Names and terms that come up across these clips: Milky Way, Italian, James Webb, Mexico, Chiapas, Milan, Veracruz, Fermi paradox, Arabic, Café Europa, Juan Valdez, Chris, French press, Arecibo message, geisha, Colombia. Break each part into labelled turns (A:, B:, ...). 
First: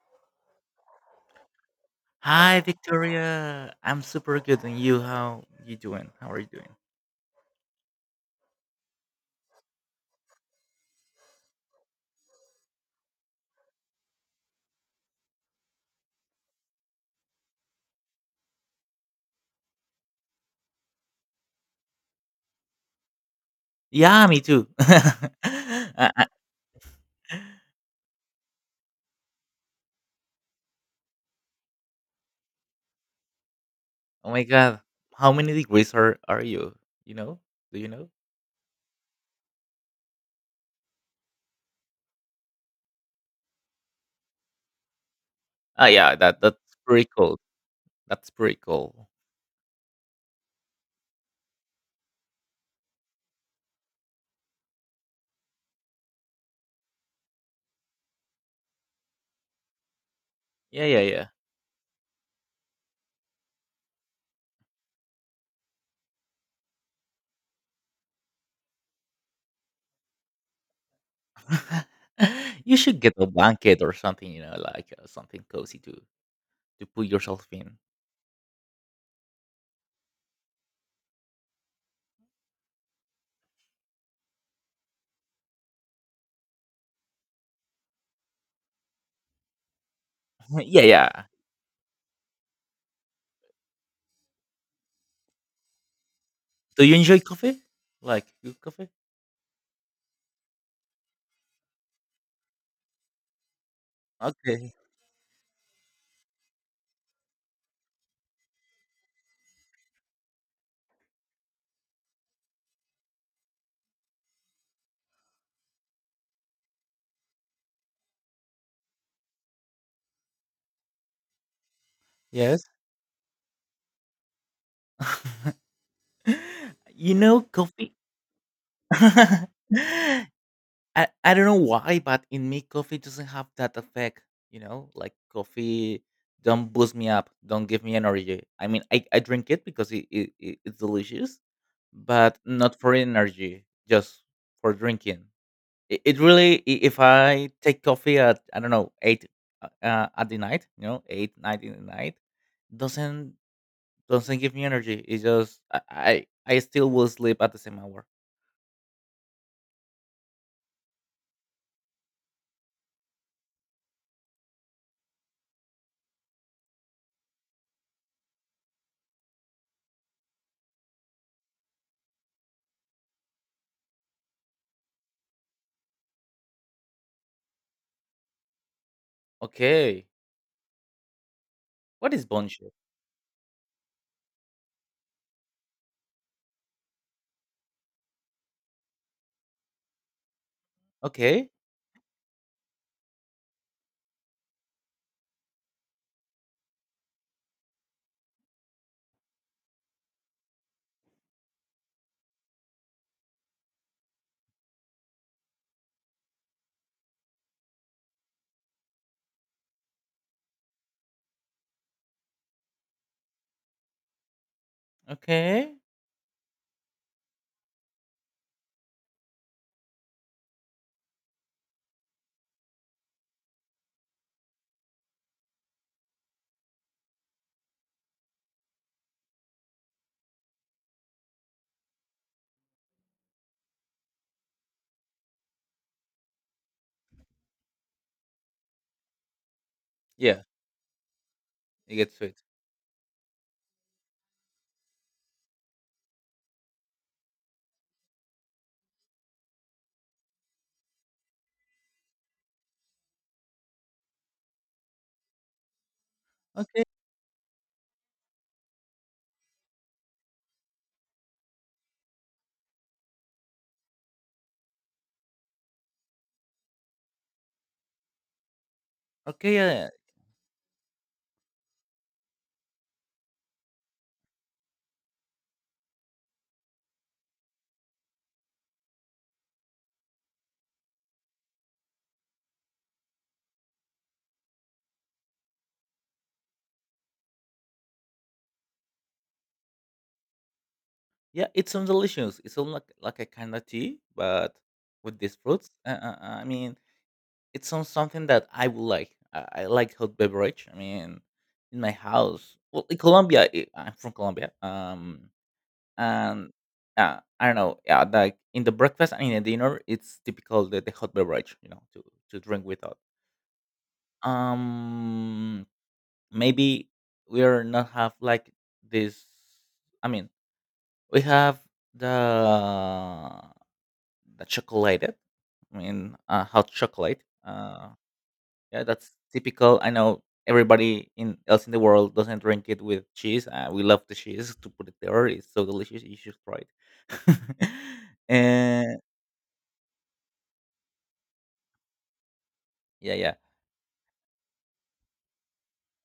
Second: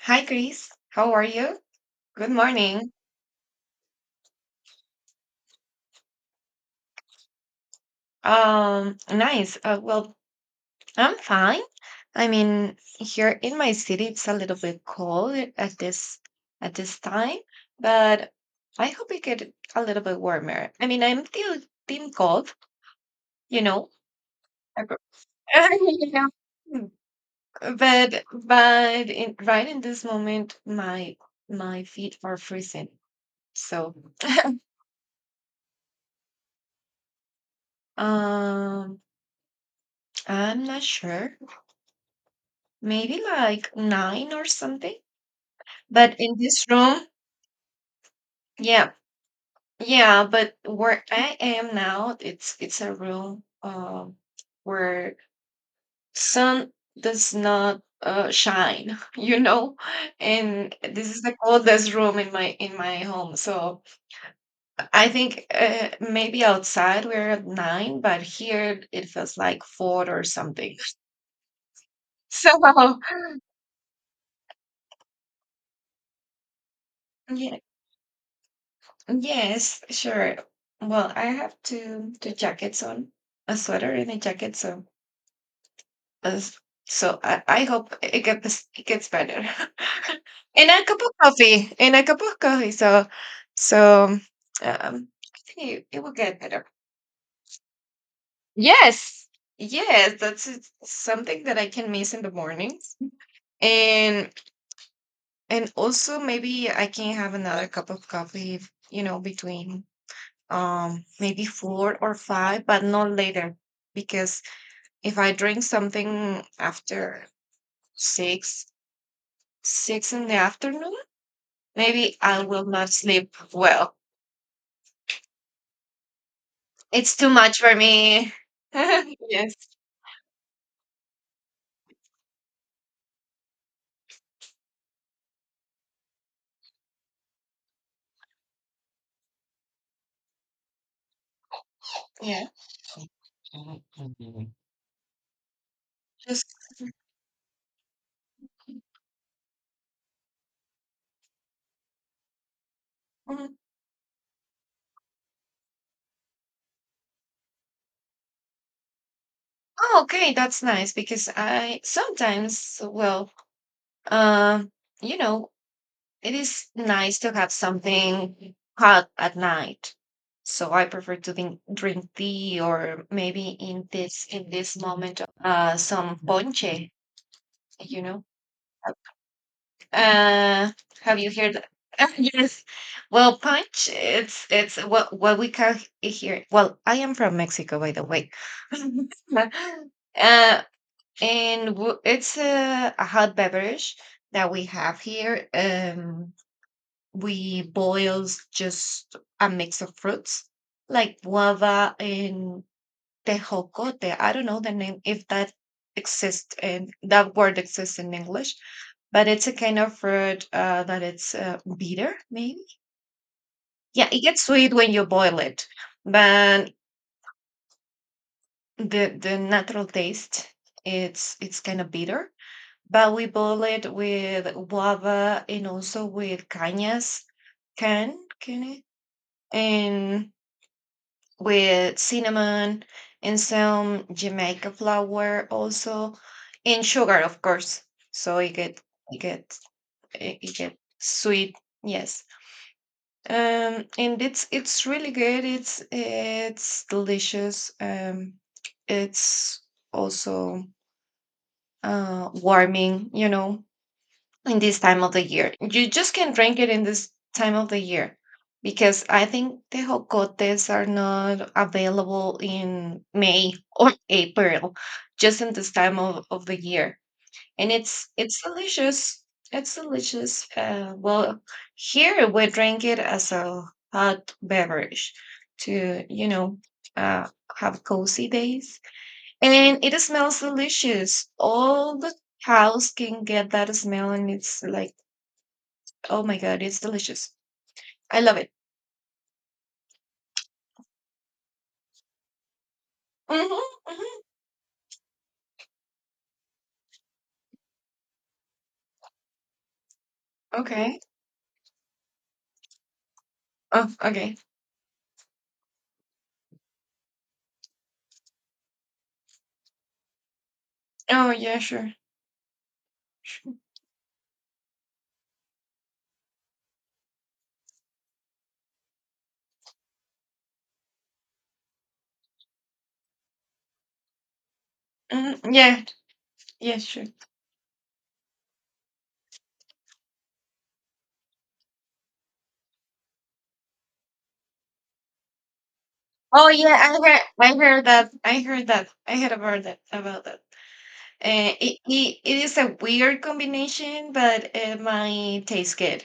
A: Hi, Chris. How are you? Good
B: Hi,
A: morning.
B: Victoria. I'm super good, and you? How you doing? How are you doing?
A: Nice. I'm fine. I mean, here in my city, it's a little bit cold at this time, but I hope it get a little bit warmer. I mean, I'm still team cold, you know.
B: Yeah, me too.
A: I pro- Yeah. Right in this moment, my feet are freezing. So,
B: Oh my god, how many degrees are you? You know? Do you know?
A: um, I'm not sure. Maybe like 9 or something.
B: Ah, yeah,
A: But in
B: that's
A: this
B: pretty
A: room,
B: cold. That's pretty
A: yeah.
B: cold.
A: Yeah, but where I am now, it's a room where sun does not shine, you know? And
B: Yeah, yeah,
A: this is
B: yeah.
A: the coldest room in my home. So I think maybe outside we're at 9, but here it feels like 4 or something. So,
B: You should get a blanket or something, like, something cozy to put yourself
A: yeah.
B: in.
A: Yes, sure. Well, I have two jackets on, a sweater and a jacket, so as so I hope it gets better. And
B: Yeah,
A: a cup
B: yeah.
A: of coffee, and a cup of coffee. So so I think it will get better.
B: Do you enjoy coffee? Like, good coffee?
A: Yes, yes, that's it- something that I can miss in the mornings, and
B: Okay.
A: and also maybe I can have another cup of coffee, you know, between maybe four or five but not later because if I drink something after six six in the afternoon maybe I
B: Yes.
A: will not sleep well
B: You
A: it's too
B: know,
A: much for
B: coffee.
A: me yes
B: I don't know why, but in me, coffee doesn't have that effect, you know? Like, coffee don't boost me up, don't give me energy. I mean, I drink it because it's delicious, but
A: yeah
B: not for energy, just for drinking. It
A: just
B: really, if I take coffee at I don't know eight at the night, 8, 9 in the night, doesn't
A: mm,
B: doesn't give me energy. It's just I still will sleep at the same hour.
A: oh okay that's nice because I sometimes well um you know it is nice to have something hot at night. So I prefer to think, drink tea or maybe in this moment some ponche, you know.
B: Okay,
A: Uh have you heard
B: what
A: that?
B: is
A: Yes.
B: bunchy?
A: Well, punch it's what we call here. Well, I am from Mexico, by the way. uh
B: Okay,
A: and w- it's a hot beverage that we have here. We boils just a mix of fruits like guava and tejocote. I don't know the name if that exists and that word exists in English, but it's a kind of fruit that it's bitter, maybe. Yeah, it gets sweet when you boil it,
B: okay,
A: but the natural taste it's kind of bitter. But we boil it with guava and also with cañas, can it? And with cinnamon and some Jamaica flour also, and sugar, of course. So it get it get it
B: yeah,
A: it get sweet.
B: it gets
A: Yes,
B: sweet.
A: and it's really good. It's delicious. It's also warming. You know, in this time of the year. You just can drink it
B: Okay,
A: in this time of the year because I think the jocotes are not available in May or April, just in this time of the year. And it's delicious.
B: okay,
A: It's
B: yeah,
A: delicious. Here we drink it as a hot beverage to, you know, uh, have cozy days. And it smells delicious. All the house can get that smell and it's like, oh my god, it's delicious. I love it.
B: yeah, it sounds delicious. It sounds like a kind
A: Mhm,
B: of tea,
A: mhm.
B: but with these fruits. I mean, it's something that I would like. I like hot beverage. I
A: Okay.
B: mean, in my house, well, in Colombia, i
A: Oh,
B: I'm from
A: okay.
B: Colombia. And I don't know. Yeah, like in the breakfast and in the dinner, it's typical the hot
A: Oh
B: beverage.
A: yeah, sure.
B: To drink without. Um, Maybe we are not have like this. I mean, we have the the chocolate.
A: Mm,
B: I
A: yeah,
B: mean, hot
A: yeah, sure.
B: chocolate. Yeah, that's typical. I know everybody in else in the world doesn't drink it with cheese. We love the cheese to put it there. It's so delicious. You should
A: Oh
B: try it.
A: yeah, I heard that, I heard that,
B: And
A: I heard about that, about that. It, it, it is a
B: yeah,
A: weird
B: yeah,
A: combination, but it might taste good.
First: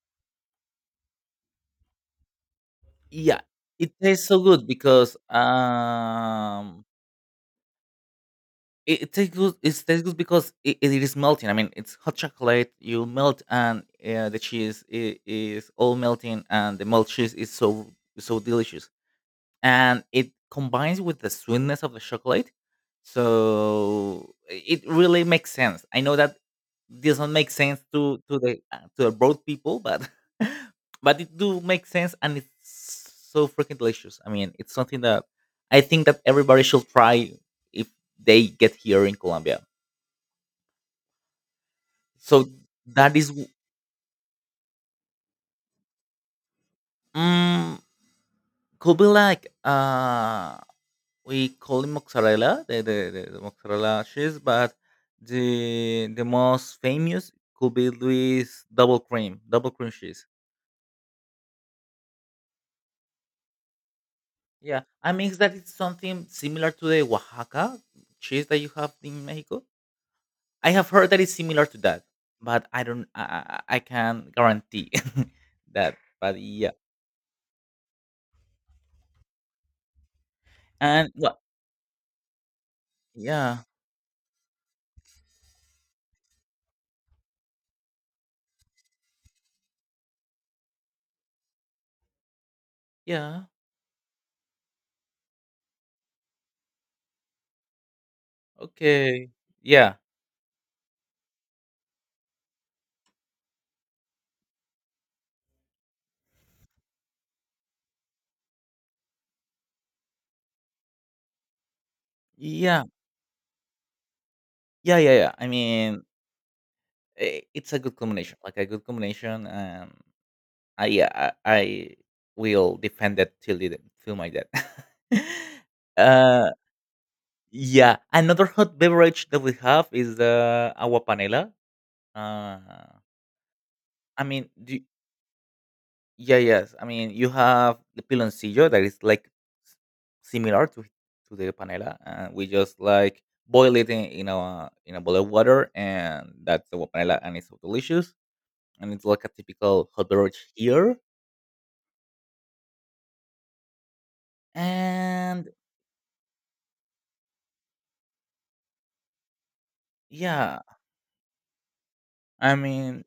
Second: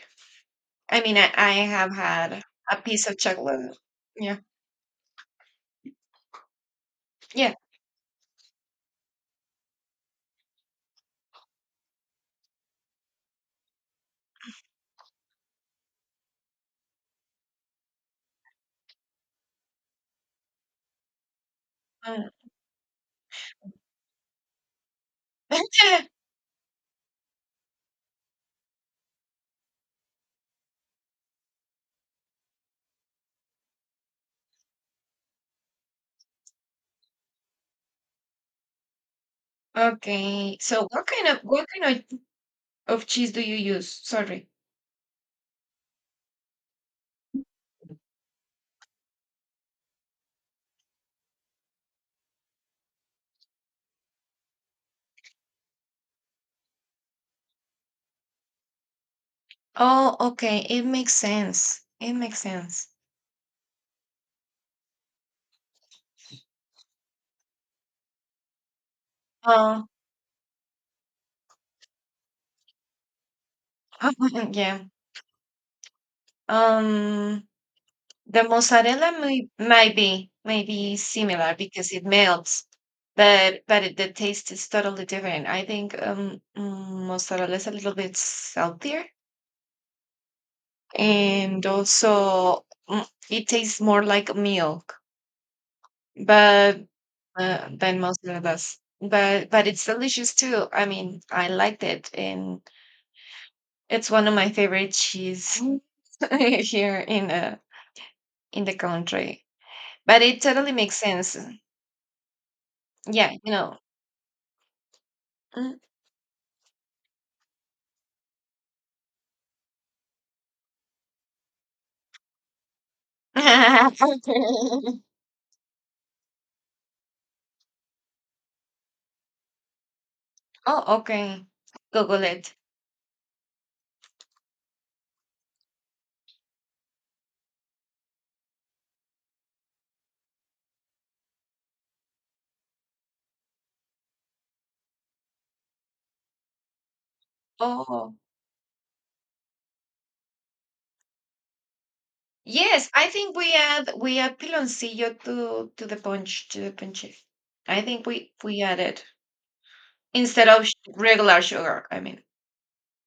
A: I mean, I have had a piece of
B: yeah.
A: chocolate.
B: It tastes
A: Yeah,
B: so good because
A: yeah.
B: it tastes good. It tastes good because it is melting. I mean, it's hot chocolate. You melt, and the cheese is all melting, and the melt cheese is so so delicious, and it combines with the sweetness of the
A: uh,
B: chocolate. So it really makes sense. I know that doesn't make sense to the broad people, but but it do make sense, and it's so freaking delicious. I mean, it's something that I think that everybody should try if they get here in Colombia.
A: okay, so what kind
B: So
A: of
B: that is
A: cheese do you use? Sorry.
B: mm, could be like we call him mozzarella, the mozzarella cheese, but the most famous could be Louis double cream
A: Oh,
B: cheese.
A: okay. It makes sense. It makes sense.
B: Yeah, I mean that it's something similar to the Oaxaca cheese that you have in Mexico.
A: Oh,
B: I have heard that it's similar to that, but I don't, I can't
A: yeah.
B: guarantee that. But yeah,
A: Um, the mozzarella may might be maybe
B: and what?
A: similar because it melts,
B: Yeah,
A: but it, the taste is totally different. I think mozzarella is a little bit saltier, and also
B: yeah,
A: it tastes more like milk, but than mozzarella does.
B: okay,
A: But it's
B: yeah,
A: delicious too. I mean, I liked it and. It's one of my favorite cheese here in the country. But it totally makes sense.
B: yeah,
A: Yeah, you know.
B: yeah, yeah, yeah. I
A: Mm.
B: mean, I it's a good combination, like a good combination, and I yeah, I will defend that till my death. uh, yeah, another hot beverage that we have is the
A: Oh,
B: agua
A: okay.
B: panela.
A: Google it.
B: Uh, I mean, do, yeah, yes. I mean, you have the piloncillo that is like s- similar to the panela, and we just like boil it in a bowl of water, and that's the agua panela, and it's so delicious
A: Oh.
B: and it's like a typical hot beverage here.
A: Yes, I think we add piloncillo
B: And
A: to the punch to the punch. I think we add it instead
B: yeah,
A: of sh- regular sugar. I mean,
B: I mean,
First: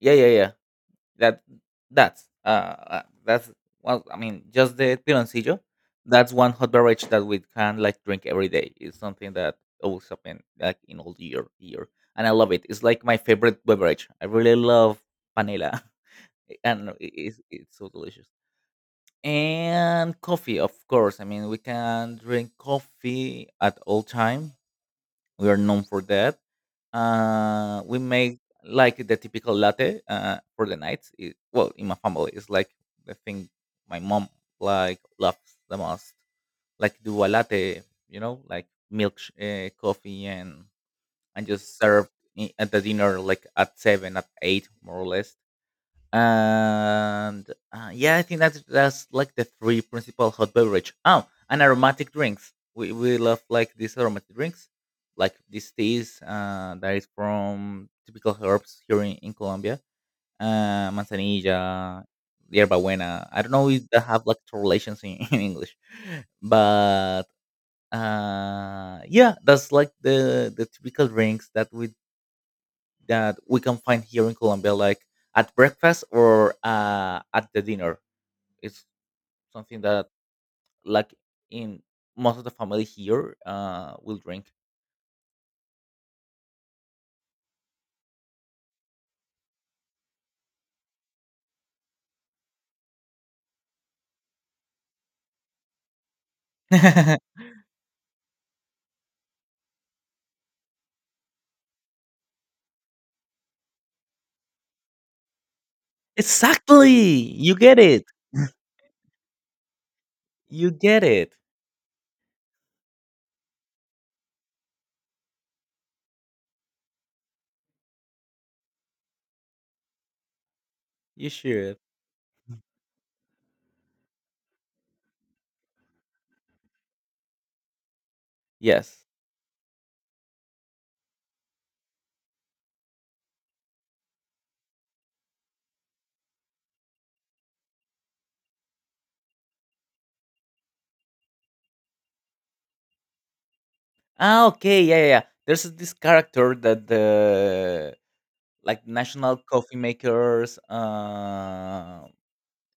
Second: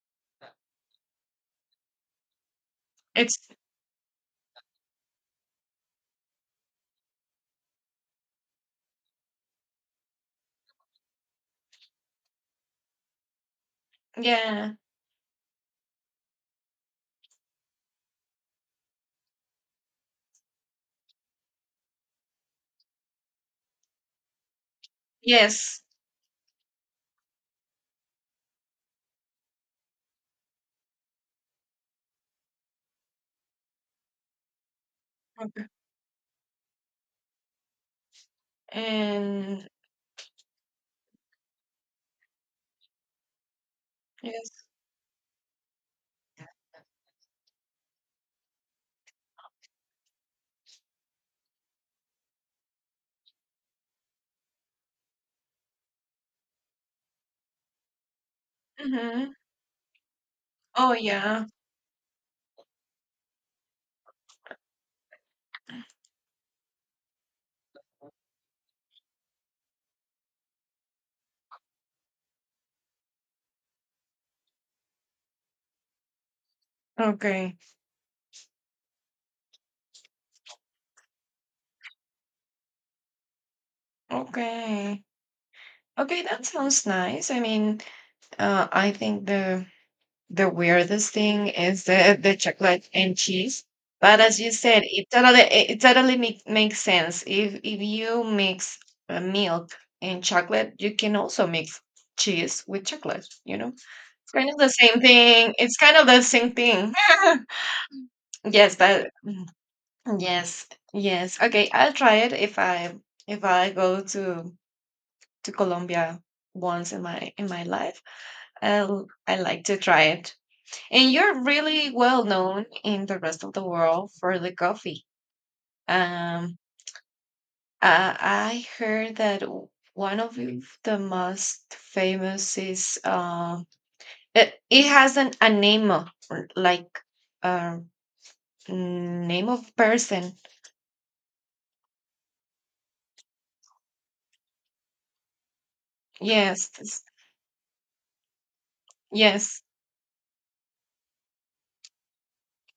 B: yeah, yeah, yeah. That that's uh uh,
A: it's
B: that's well, I mean, just the piloncillo. That's one hot beverage that we can like drink every day. It's something that always happen like in all year, and I love it. It's like my favorite beverage. I really
A: yeah.
B: love panela, and it's so delicious. And coffee, of course. I mean, we can drink coffee at all time. We are
A: Yes.
B: known for that. We make like the typical latte for the night. Well, in my family, it's like the thing my mom like loves
A: Okay.
B: the most. Like do a latte, like milk,
A: And
B: coffee, and just serve at the dinner like at seven, at
A: yes.
B: eight, more or less and yeah, I think that's like the three principal hot beverage. Oh, and aromatic drinks. We love like these aromatic drinks, like these teas that is from typical herbs here in
A: Hmm.
B: Colombia.
A: Oh yeah.
B: Manzanilla, yerba buena. I don't know if they have like translations in, in English, but yeah, that's like the typical drinks that we can find here in Colombia, like at breakfast or at
A: Okay.
B: the dinner. It's something that, like in most of the family here, will drink.
A: Okay. Okay, that sounds nice. I mean, I think the weirdest thing is the chocolate and cheese. But as you said, it totally it it totally make, makes sense. If you mix milk and chocolate, you can also mix cheese with chocolate, you know? It's kind of the same thing. It's kind of the same
B: Exactly,
A: thing.
B: you get it.
A: Yes, but yes,
B: You get it.
A: yes. Okay, I'll try it if I go to Colombia once in my life. i I like to try it. And
B: You
A: you're
B: should.
A: really well known in the rest of the world for the coffee. Um, I
B: Yes.
A: heard that one of the most famous is it, it has an a name of- or like uh, name of person.
B: Ah, okay. Yeah, yeah. Yeah. There's this character
A: Yes,
B: that
A: s-
B: the like national
A: yes,
B: coffee makers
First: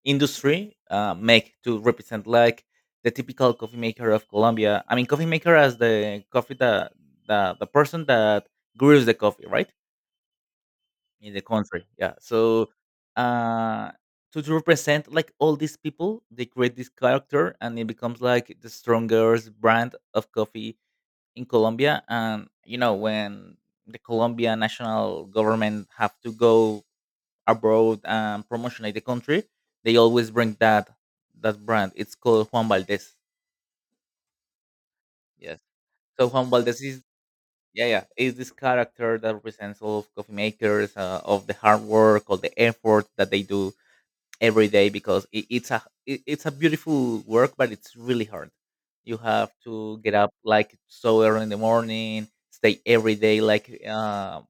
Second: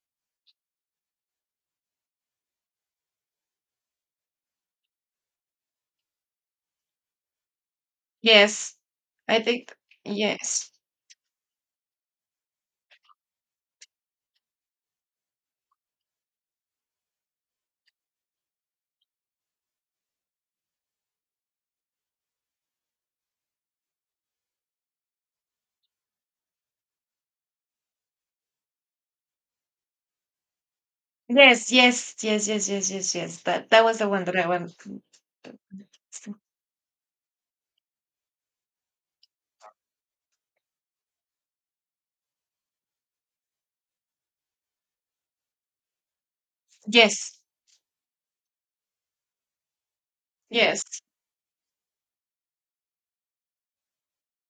B: industry make to represent like the typical coffee maker of Colombia. I mean, coffee maker as the coffee that the person that
A: yes.
B: grows the
A: I
B: coffee, right,
A: think yes.
B: in the country. Yeah. So uh, to represent like all these people, they create this character, and it becomes like the strongest brand of coffee in Colombia. And you know when the Colombian national government have to go abroad and promotionate the country, they always bring that
A: Yes,
B: brand.
A: yes,
B: It's
A: yes,
B: called Juan
A: yes, yes, yes,
B: Valdez.
A: yes. That that was the one that I want.
B: Yes. So Juan Valdez is yeah yeah is this character that represents all of coffee makers of the hard work all the effort that they do every day because it's a beautiful
A: Yes,
B: work but it's really hard. You have to get up like
A: yes.
B: so early in the morning, stay every day like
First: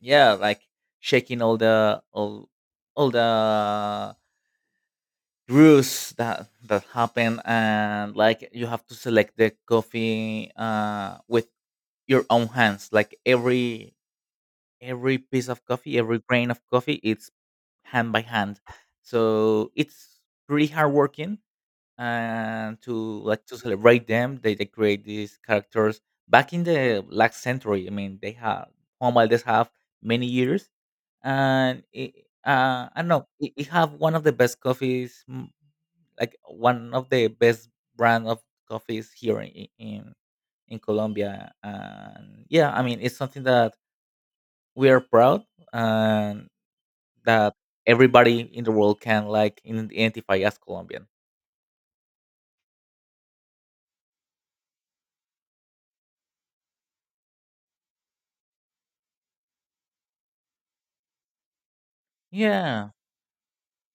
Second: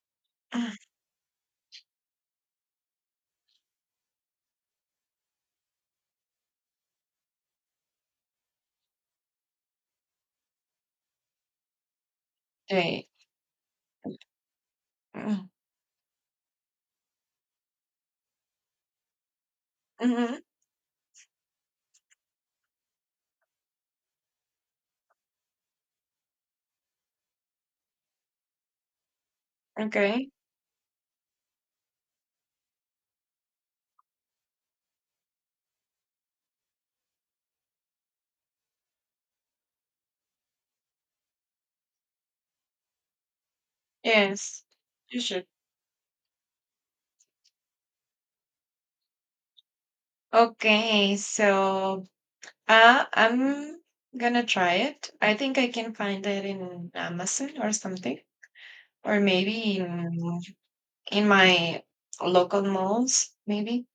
B: yeah like shaking all the brews that happen and like you have to select the coffee with your own hands
A: 对.
B: like every
A: Uh,
B: piece of coffee every grain of coffee it's hand by hand so it's
A: mhm.
B: pretty hard working and to like to celebrate them they create these characters back in the last century. I mean they have Juan Valdez have many
A: Okay.
B: years, and I don't know it have one of the best coffees, like one of the best brand of coffees here in Colombia. And yeah, I mean, it's something that
A: Yes.
B: we are
A: You
B: proud
A: should.
B: and that everybody in the world can like identify as Colombian.
A: Okay. So I'm gonna try it. I think I can find it in Amazon or something, or maybe in my local
B: Yeah.
A: malls. Maybe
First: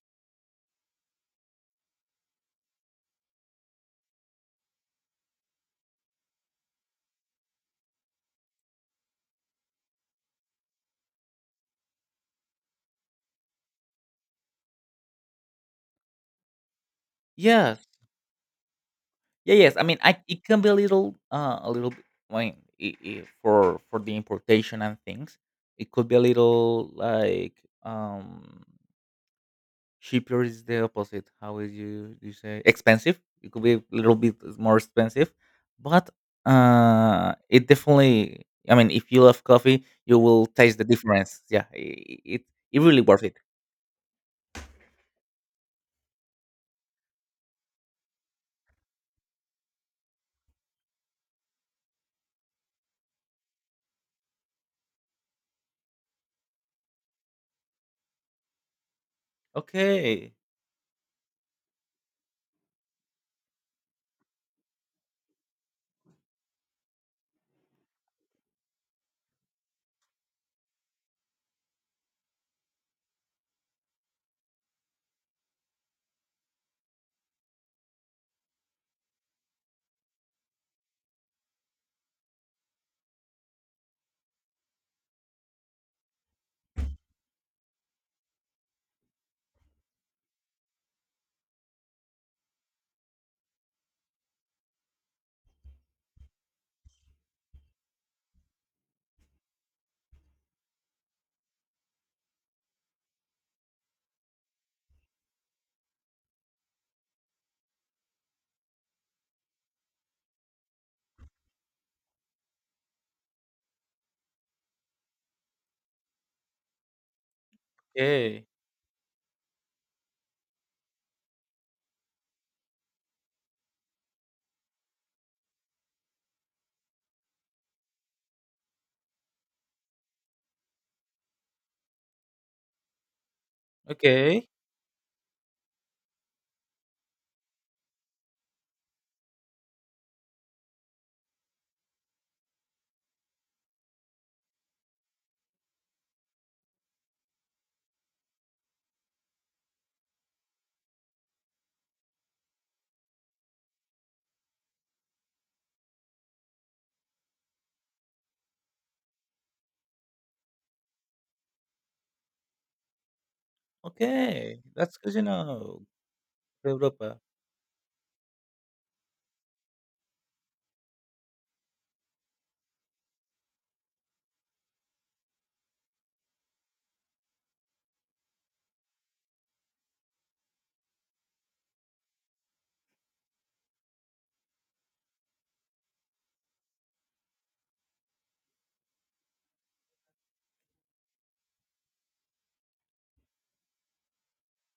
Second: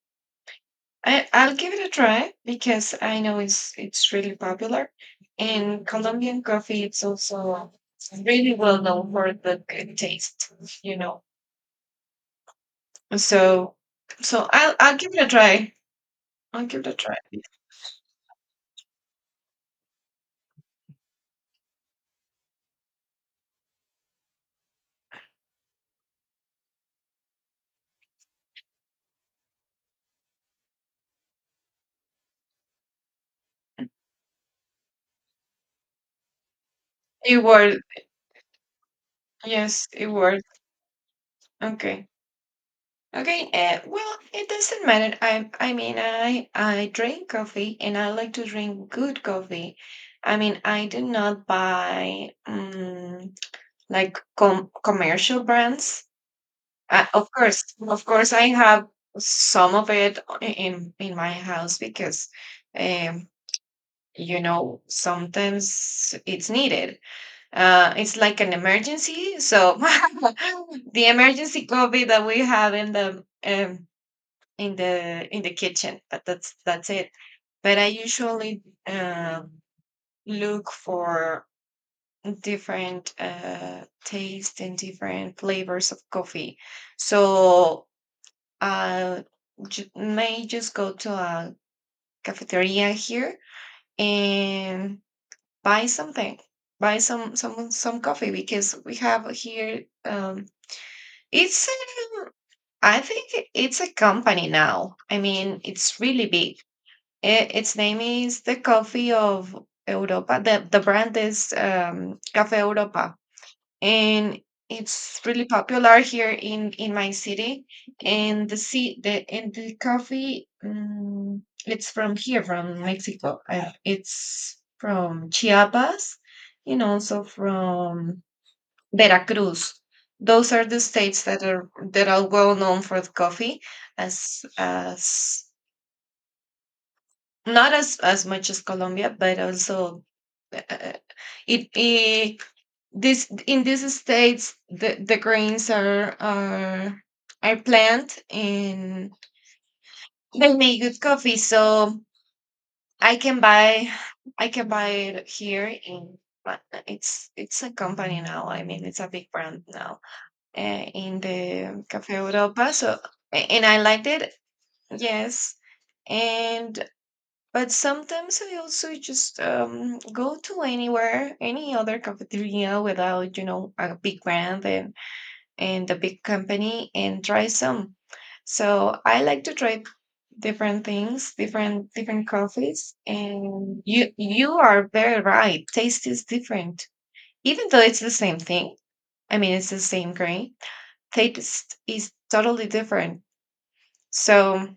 A: I'll give it a try because I know it's really popular, and Colombian coffee it's also really well known for the good taste. You know. So so I'll give it a try. I'll give it a try.
B: Yes. Yeah. Yes. I mean, I it can be a little. I mean, I for the importation and things, it could be a little like um Cheaper is the opposite. How is you say expensive? It could be a little bit more expensive, but
A: It
B: it
A: worked.
B: definitely. I mean, if you love coffee,
A: Yes, it
B: you will
A: worked.
B: taste the difference. Yeah, it
A: Okay.
B: it, it really worth it.
A: Okay. It doesn't matter. I mean, I drink coffee and I like to drink good coffee. I mean, I do not buy like com commercial brands. Of course, I have some of it
B: Okay,
A: in my house because, um, you know, sometimes it's needed. It's like an emergency. So the emergency coffee that we have in the in the in the kitchen, but that's it. But I usually look for different taste and different flavors of coffee. So I ju- may just go to a cafeteria here and buy something buy some some coffee because we have here it's um, I think it's a company now. I mean, it's really big. I Its name is the Coffee of Europa. The brand is Café Europa, and it's really popular here in my city.
B: okay,
A: And the sea the and the coffee, it's from here, from Mexico. It's from Chiapas, and also from Veracruz. Those are the states that are well known for the coffee,
B: okay,
A: as not as as much as Colombia, but also uh, it, it this in these states the grains are planted and they make good coffee. So I can buy I can buy it here in. But it's a company now. I mean, it's a big brand now in the Cafe Europa. So, a- and I liked it,
B: okay. That's good to
A: yes.
B: know,
A: And
B: Europa.
A: but sometimes I also just go to anywhere, any other cafeteria without you know a big brand and a big company and try some. So I like to try different things, different different coffees. And you are very right. Taste is different, even though it's the same thing. I mean, it's the same grain taste is totally different. So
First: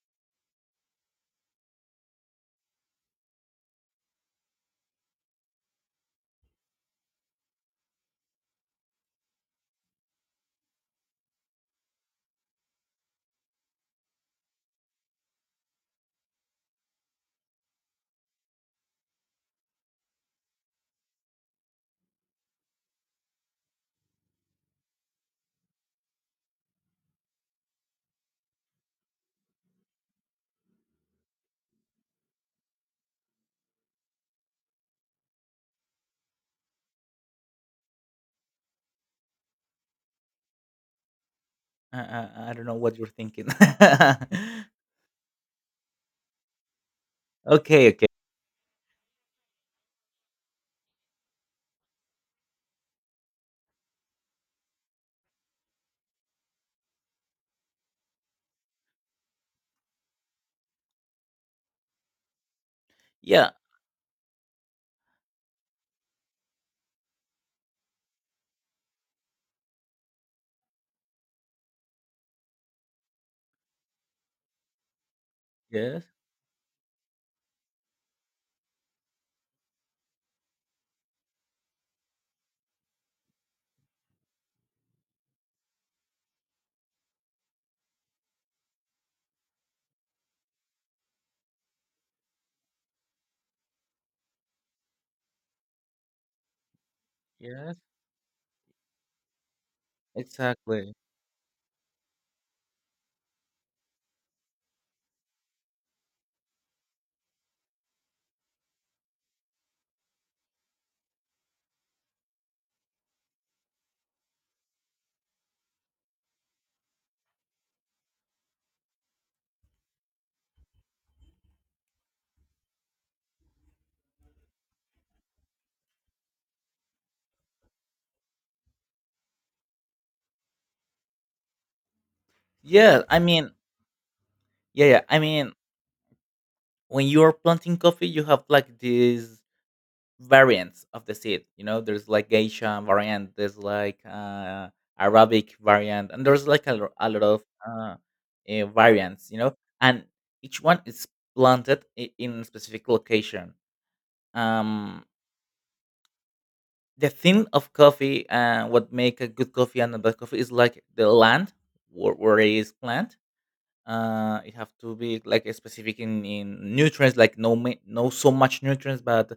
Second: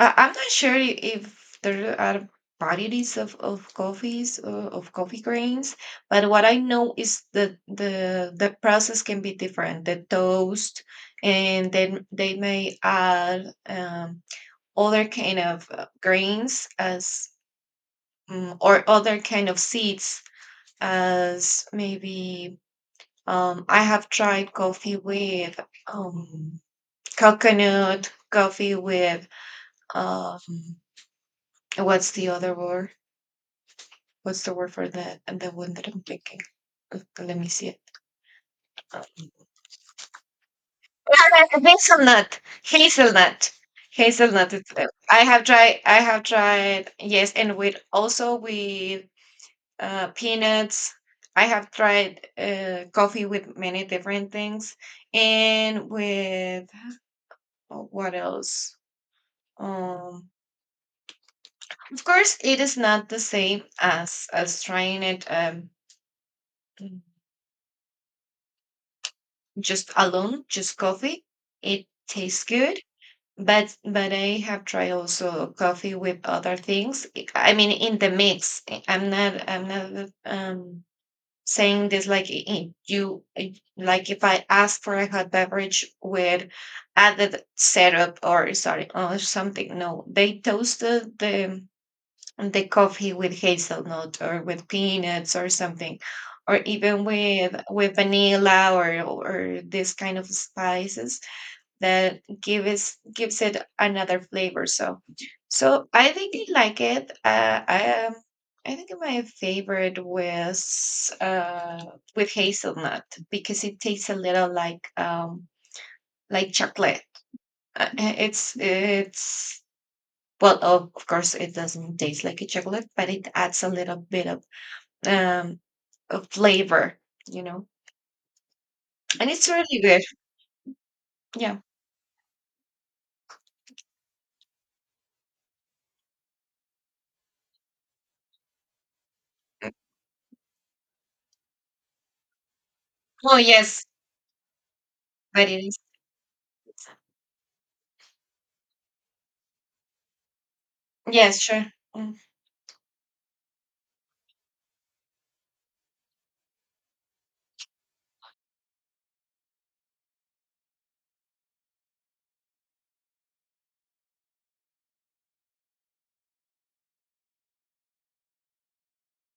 A: I'm not sure if there are varieties of coffees or of coffee grains, but what I know is that the process can be different. The toast, and then they may add other kind of grains as or other kind of seeds as maybe I have tried coffee with um, coconut, coffee with um, what's the other word? What's the word for that? And the one that I'm thinking. Let me see it. Uh,
B: I, I,
A: Hazelnut,
B: I don't know what you're thinking.
A: hazelnut, hazelnut. I have tried. I have tried. Yes, and with
B: Okay, okay.
A: also with peanuts. I have tried coffee with many different things, and with oh, what else? Um, of course, it is not the
B: Yeah.
A: same as trying it. Just alone, just coffee. It tastes good, but I have tried also coffee
B: Yes.
A: with other things. I mean, in the mix. I'm not I'm not saying this like like if I ask for a hot beverage with added syrup or sorry or something. No, they toast the and the coffee with hazelnut or with peanuts or something or even with
B: Yes.
A: vanilla or this kind of
B: Exactly.
A: spices that gives it another flavor, so I think I like it. I think my favorite was with hazelnut because it tastes a little like chocolate. It's well, of course, it doesn't taste like a chocolate, but it adds a little bit um of flavor, you know. And it's really good. Yeah.
B: Yeah. I mean. Yeah. Yeah. I mean. When you are planting coffee, you have like these variants of the seed. You know, there's like geisha variant,
A: Oh,
B: there's
A: yes,
B: like
A: but
B: Arabic
A: it is.
B: variant, and there's like a lot of variants. You know, and each one is
A: Yes, sure.
B: planted
A: Mm.
B: in a specific location. Um, the thing of coffee, what make a good coffee and a bad coffee is like the land where it is planted. It have to be like specific in nutrients like no so much nutrients but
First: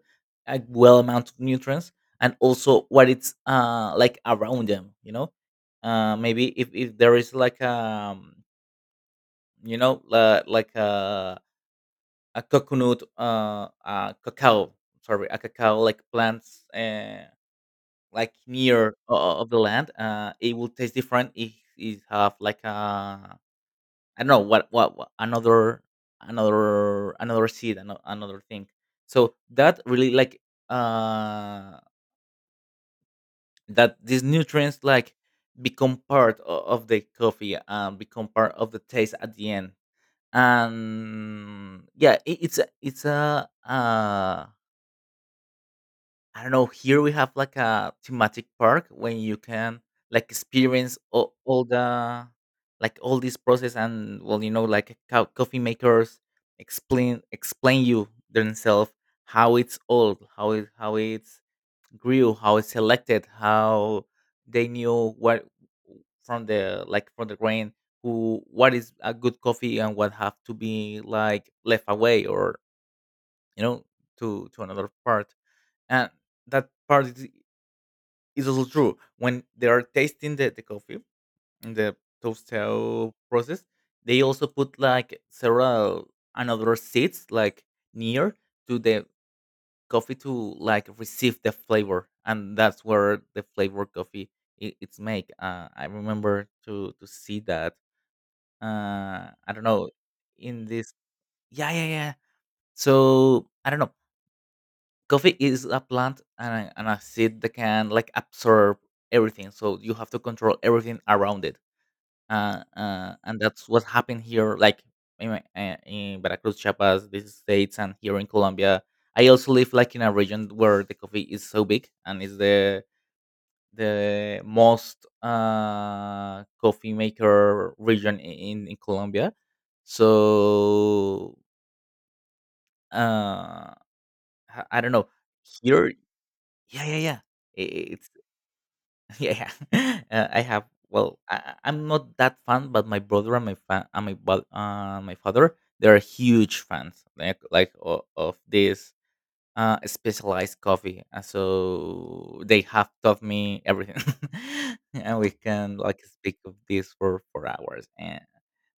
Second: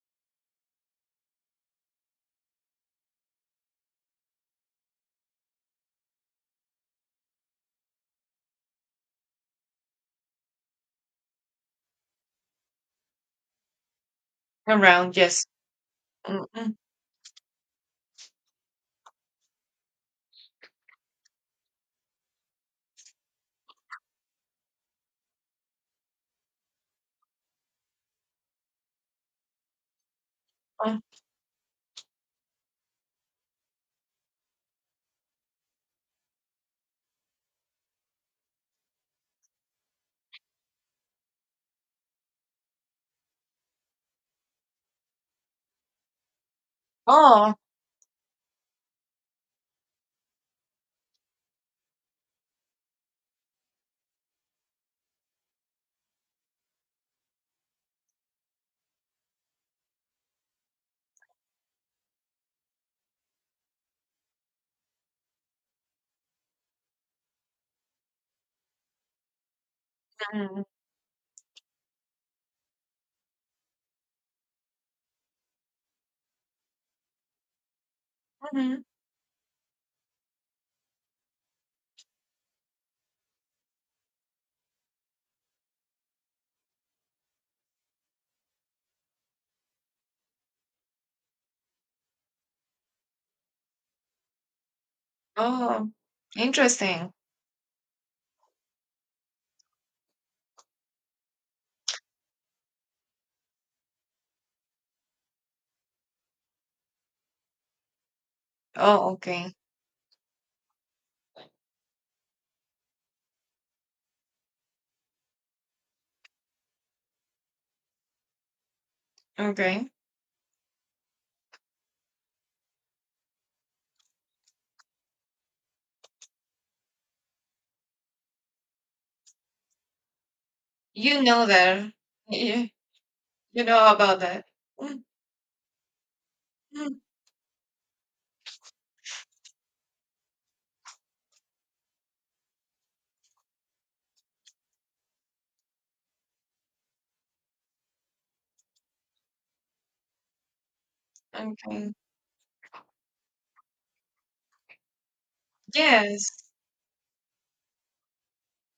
B: a well amount of nutrients, and also what it's like around them maybe if there is like like a coconut cacao,
A: Around,
B: sorry, a
A: yes.
B: cacao like
A: Mm,
B: plants
A: mm,
B: like near of the land. It will taste different if it have like a I don't know what another seed, another thing. So that really like
A: mm.
B: uh that these nutrients like become part of the coffee and become part of the taste at the end. And yeah, it, it's a I don't know, here we have
A: Oh.
B: like a thematic park when you can like experience all the like all this process and well, like coffee makers explain you themselves how it's old, how it's grew, how it's selected, how they knew what from the grain who what is a good coffee and what have to
A: Mm,
B: be like left away or you know to another part, and that part is it's also
A: mhm.
B: true when they are tasting the coffee in the toaster process, they also put like several another seeds like near to the coffee to like receive the flavor, and that's where the flavor coffee it's make. I
A: Oh.
B: remember to
A: Interesting.
B: see that. I don't know in this. Yeah, yeah, yeah. So I don't know, coffee is a plant and and a seed that can like absorb
A: Oh,
B: everything,
A: okay.
B: so you have to control everything around it, and that's what happened here, like in, in Veracruz, Chiapas, these states, and here in Colombia. I also live
A: Okay.
B: like in a region where the coffee is so big and is the the most coffee maker region in Colombia.
A: You
B: So
A: know that. You,
B: uh,
A: you know about that.
B: I don't
A: Mm,
B: know here. Yeah, yeah,
A: mm.
B: yeah. i- yeah, yeah. I have. Well, I'm not that fan, but my brother and my my father, they are huge fans, like of this specialized coffee. Uh,
A: Okay.
B: So they have taught me everything, and we can like
A: Yes.
B: speak of this for hours.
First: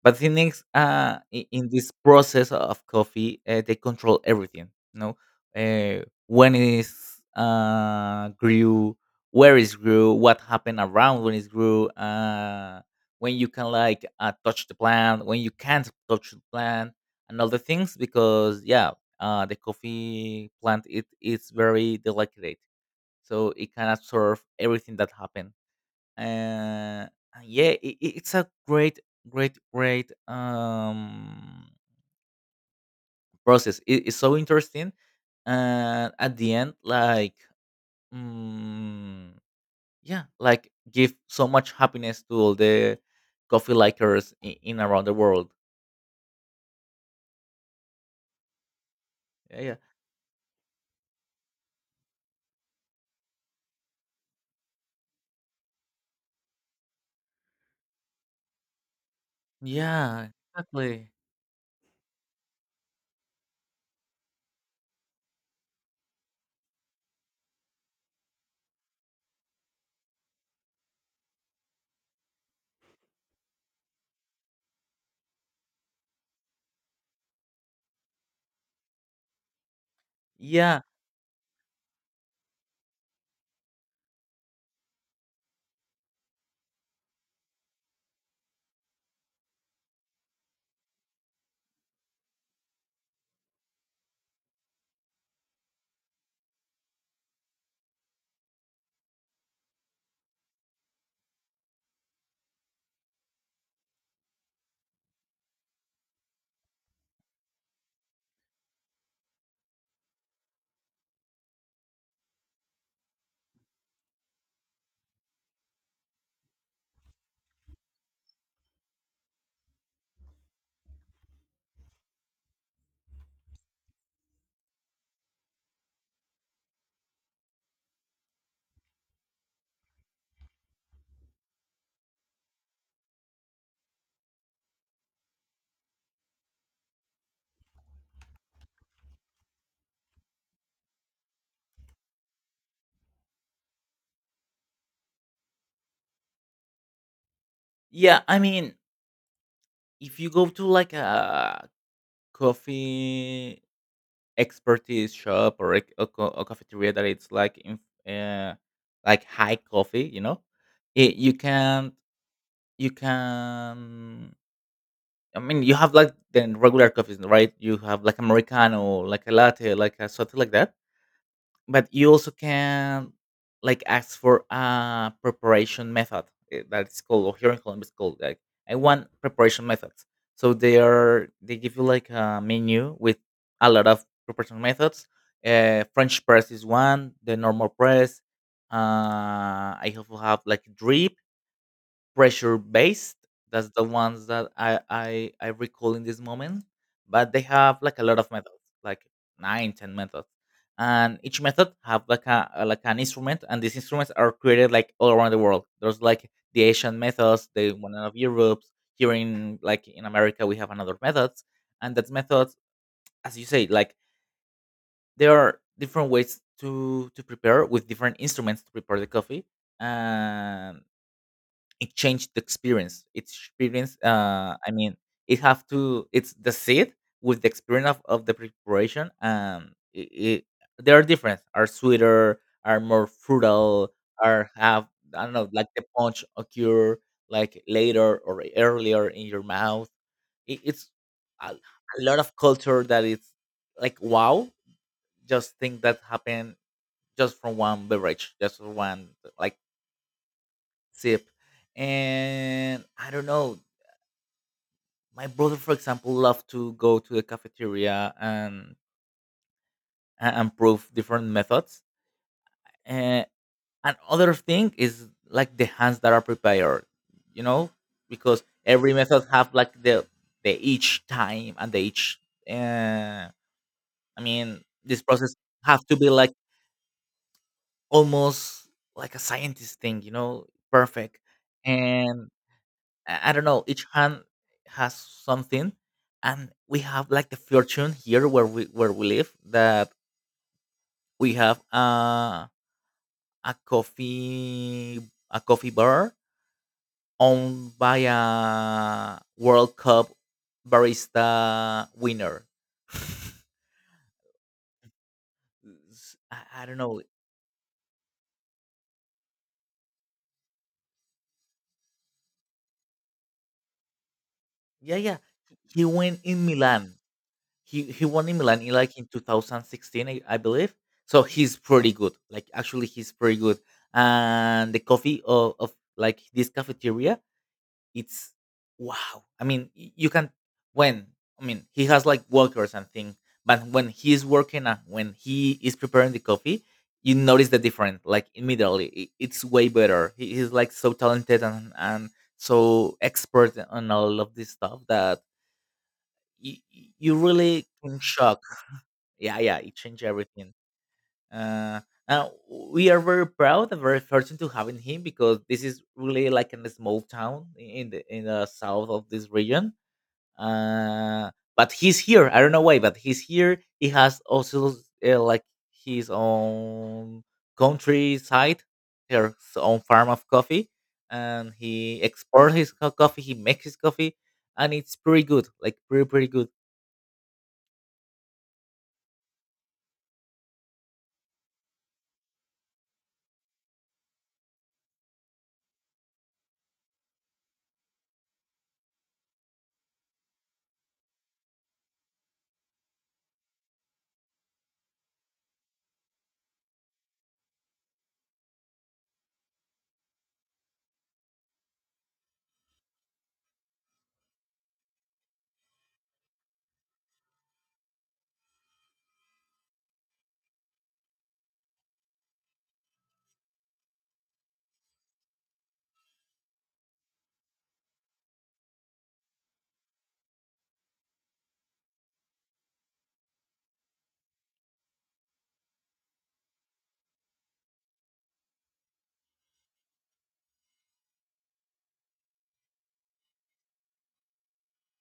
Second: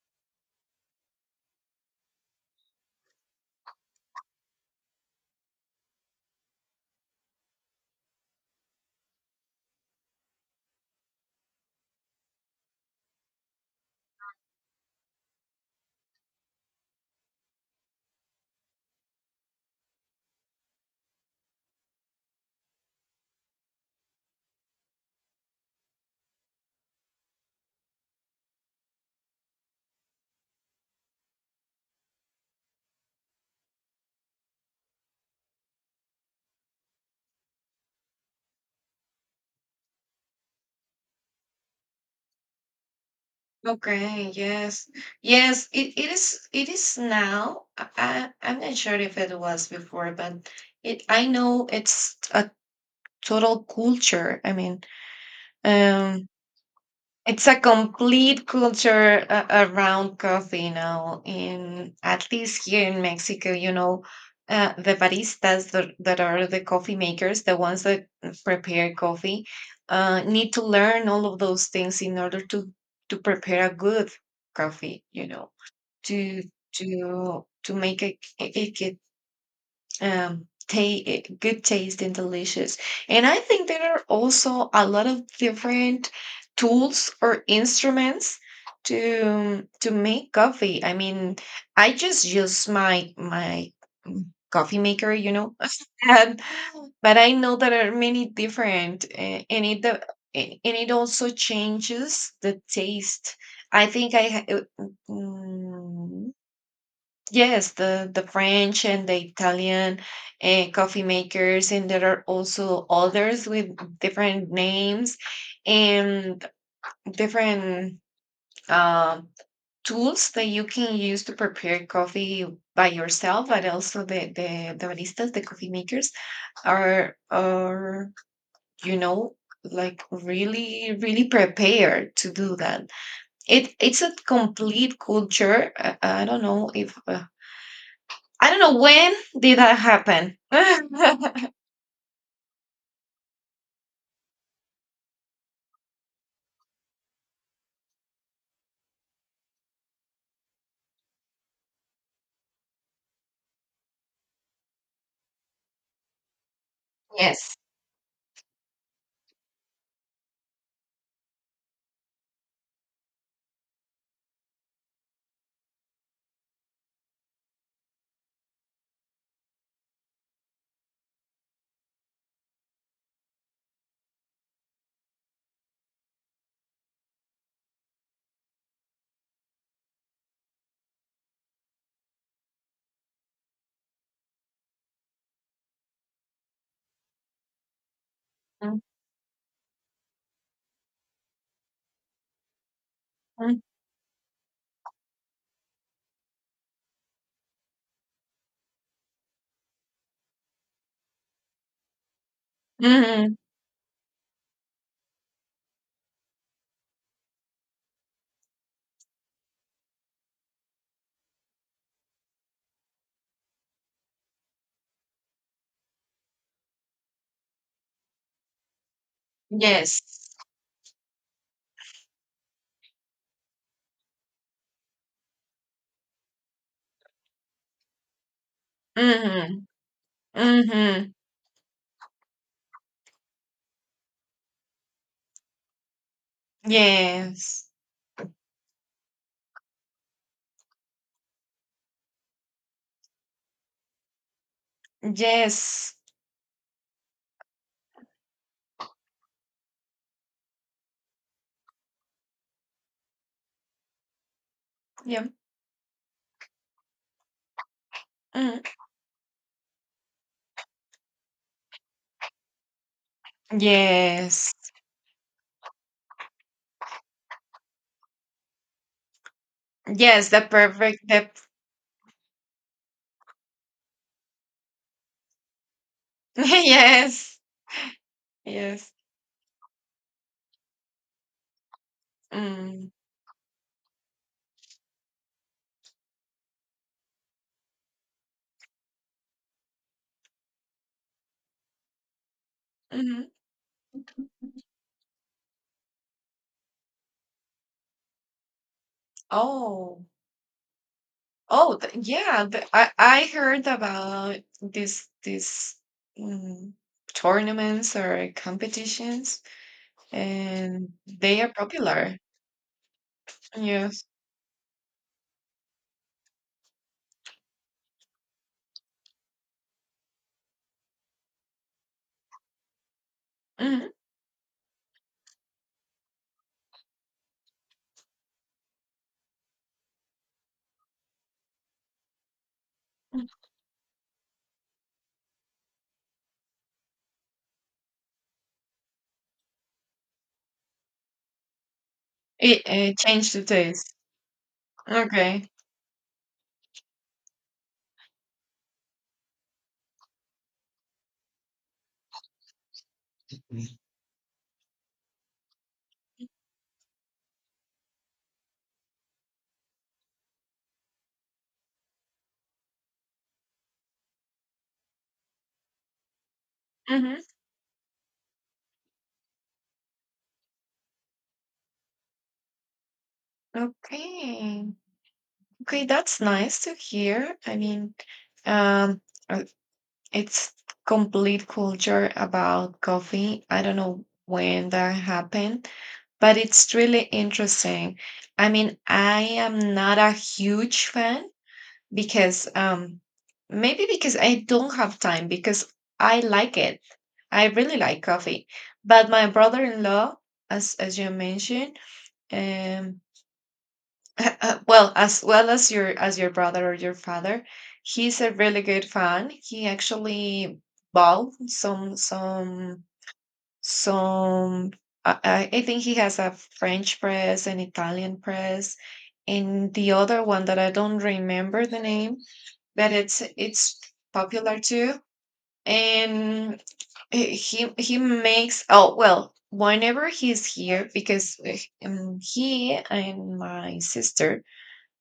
B: But Phoenix, in this process of coffee, they control everything. You know, when it's grew, where it's grew, what happened around when it's grew, when you can like touch the plant, when you can't touch the plant, and other things. Because yeah, the coffee plant it is very delicate, so it can absorb everything that happens, and yeah, it's a great, great, great process. It's so interesting, and at the end, like, mm, yeah, like give so much happiness to all the coffee
A: Okay,
B: likers in
A: yes.
B: around the world.
A: Yes, it is now. I'm not sure if it
B: Yeah,
A: was
B: yeah,
A: before, but it I know it's a total culture. I mean, um it's a complete culture around
B: yeah,
A: coffee
B: exactly.
A: now. In at least here in Mexico, the baristas, that are the coffee makers, the ones that prepare coffee, need to learn all of those things in order to prepare a good coffee. You know, to to make it, it, it um,
B: Yeah,
A: ta- eh, good taste and delicious. And I think there are also a lot of different tools or instruments to make coffee. I mean, I just use my mm, coffee maker, and, but I know there are many different, and it also changes the taste. I think I ha- mm, Yes, the French and the Italian coffee makers, and there are also others with different names and different uh, tools that you can use to prepare coffee by yourself. But also the baristas, the coffee makers, are you know like really prepared to do that. It's a complete culture. I don't know if, I don't know when did that happen.
B: yeah. I mean, if you go to like a coffee expertise shop or a cafeteria that it's
A: Yes.
B: like in, uh, like high coffee, you know, you can, you can I mean you have like the regular coffees, right? You have like americano, like a latte, like a something like that, but you also can like ask for a preparation method, that's called, or here in Colombia it's called like I want preparation methods. So they are, they give you like a menu with a lot of preparation methods. French press is one, the normal press.
A: Mhm.
B: I also have like drip, pressure based. That's the ones that I recall in this moment. But they have like a lot of methods, like nine, ten methods, and each method have like a like an
A: Mhm.
B: instrument, and these instruments are created like all around the world. There's like the Asian methods, the one of Europe. Here in like in America, we have another methods, and that methods, as you say, like there are different ways to prepare with different instruments to prepare the coffee.
A: Yes.
B: And it changed the experience. It's experience. I mean, it have to. It's the seed with the experience of the preparation.
A: Mhm.
B: It, they are
A: Mhm.
B: different. Are sweeter. Are more frutal. Are have, I don't know, like the punch occur like
A: Yes.
B: later or earlier in your mouth. It's a lot of culture that it's like wow. Just think
A: Yes.
B: that happened just from one beverage, just from one, like, sip, and I don't know. My
A: Yeah.
B: brother, for example, loved to go to the cafeteria
A: Mhm.
B: and and prove different methods, uh, and other
A: Yes.
B: thing is like the hands that are prepared, you know, because every method have like
A: Yes. The
B: the
A: perfect.
B: each
A: The
B: time and the each, uh, I mean this process have to be like
A: Yes.
B: almost
A: Yes.
B: like a scientist thing, you know, perfect. And I
A: Mm.
B: I don't know, each hand has something, and we have like the fortune here where we live, that we have
A: Mhm.
B: a coffee, a coffee bar owned by a World
A: Oh.
B: Cup
A: Oh.
B: barista winner.
A: Yeah. I I heard about this
B: S- I
A: mm,
B: don't know.
A: tournaments or competitions, and they are popular. Yeah.
B: Yeah, yeah. He went in Milan. He won in Milan in like in 2016, I believe. So he's pretty good. Like actually, he's pretty good.
A: Mhm.
B: And the coffee of like this cafeteria, it's wow. I mean, you can, when, I mean he has like workers and thing, but when he's working and when he is preparing the coffee, you notice the difference. Like immediately, it's way better. He's like so talented and
A: It
B: so
A: it changed the
B: expert on
A: taste.
B: all of this stuff that
A: Okay.
B: you, you really can shock. Yeah, yeah, it changed everything. uh, uh we are very proud
A: Mhm.
B: and very fortunate to having him, because this is really like in a small town in the south of this region. Uh, but he's here. I don't know why, but he's here. He has also, like, his
A: Mhm.
B: own countryside, his own farm of coffee, and he exports his coffee, he makes his coffee,
A: Okay.
B: and it's pretty good, like,
A: Okay,
B: pretty,
A: that's
B: pretty good.
A: nice to hear. I mean, um, uh, it's complete culture about coffee. I don't know when that happened, but it's really interesting. I mean, I am not a huge fan because maybe because I don't have time, because I like it. I really like coffee. But my brother-in-law, as you mentioned, um well, as well as your brother or your father, he's a really good fan. He actually bought some I think he has a French press, an Italian press, and the other one that I don't remember the name, but it's popular too. And he makes, oh, well, whenever he's here because he and my sister,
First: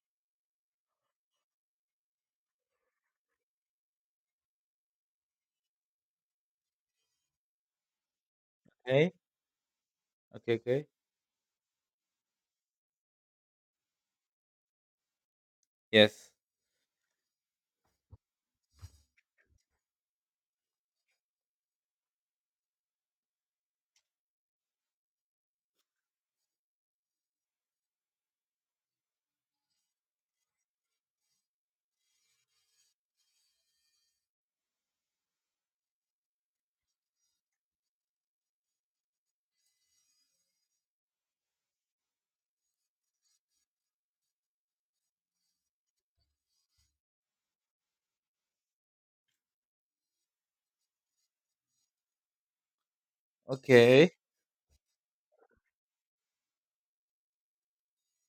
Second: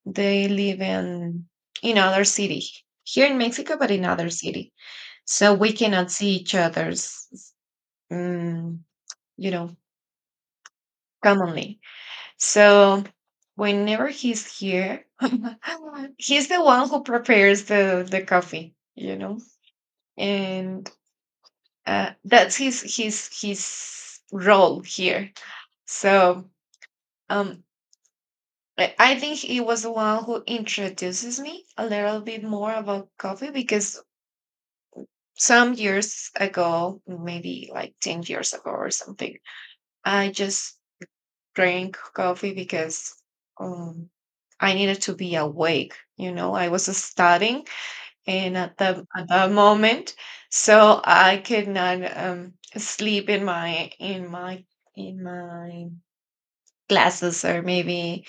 A: they live in other city here in Mexico, but in other city, so we cannot see each other's, um,
B: Okay,
A: you know
B: okay, okay,
A: commonly. So whenever he's here,
B: yes,
A: he's the one who prepares the coffee, you know. And that's his role here. So um, I think he was the one who introduces me a little bit more about coffee because some years ago, maybe like 10 years ago or something, I just drank coffee because um, I needed to be awake. You know, I was studying, and at that moment, so I could not sleep in my
B: okay,
A: in my in my classes, or maybe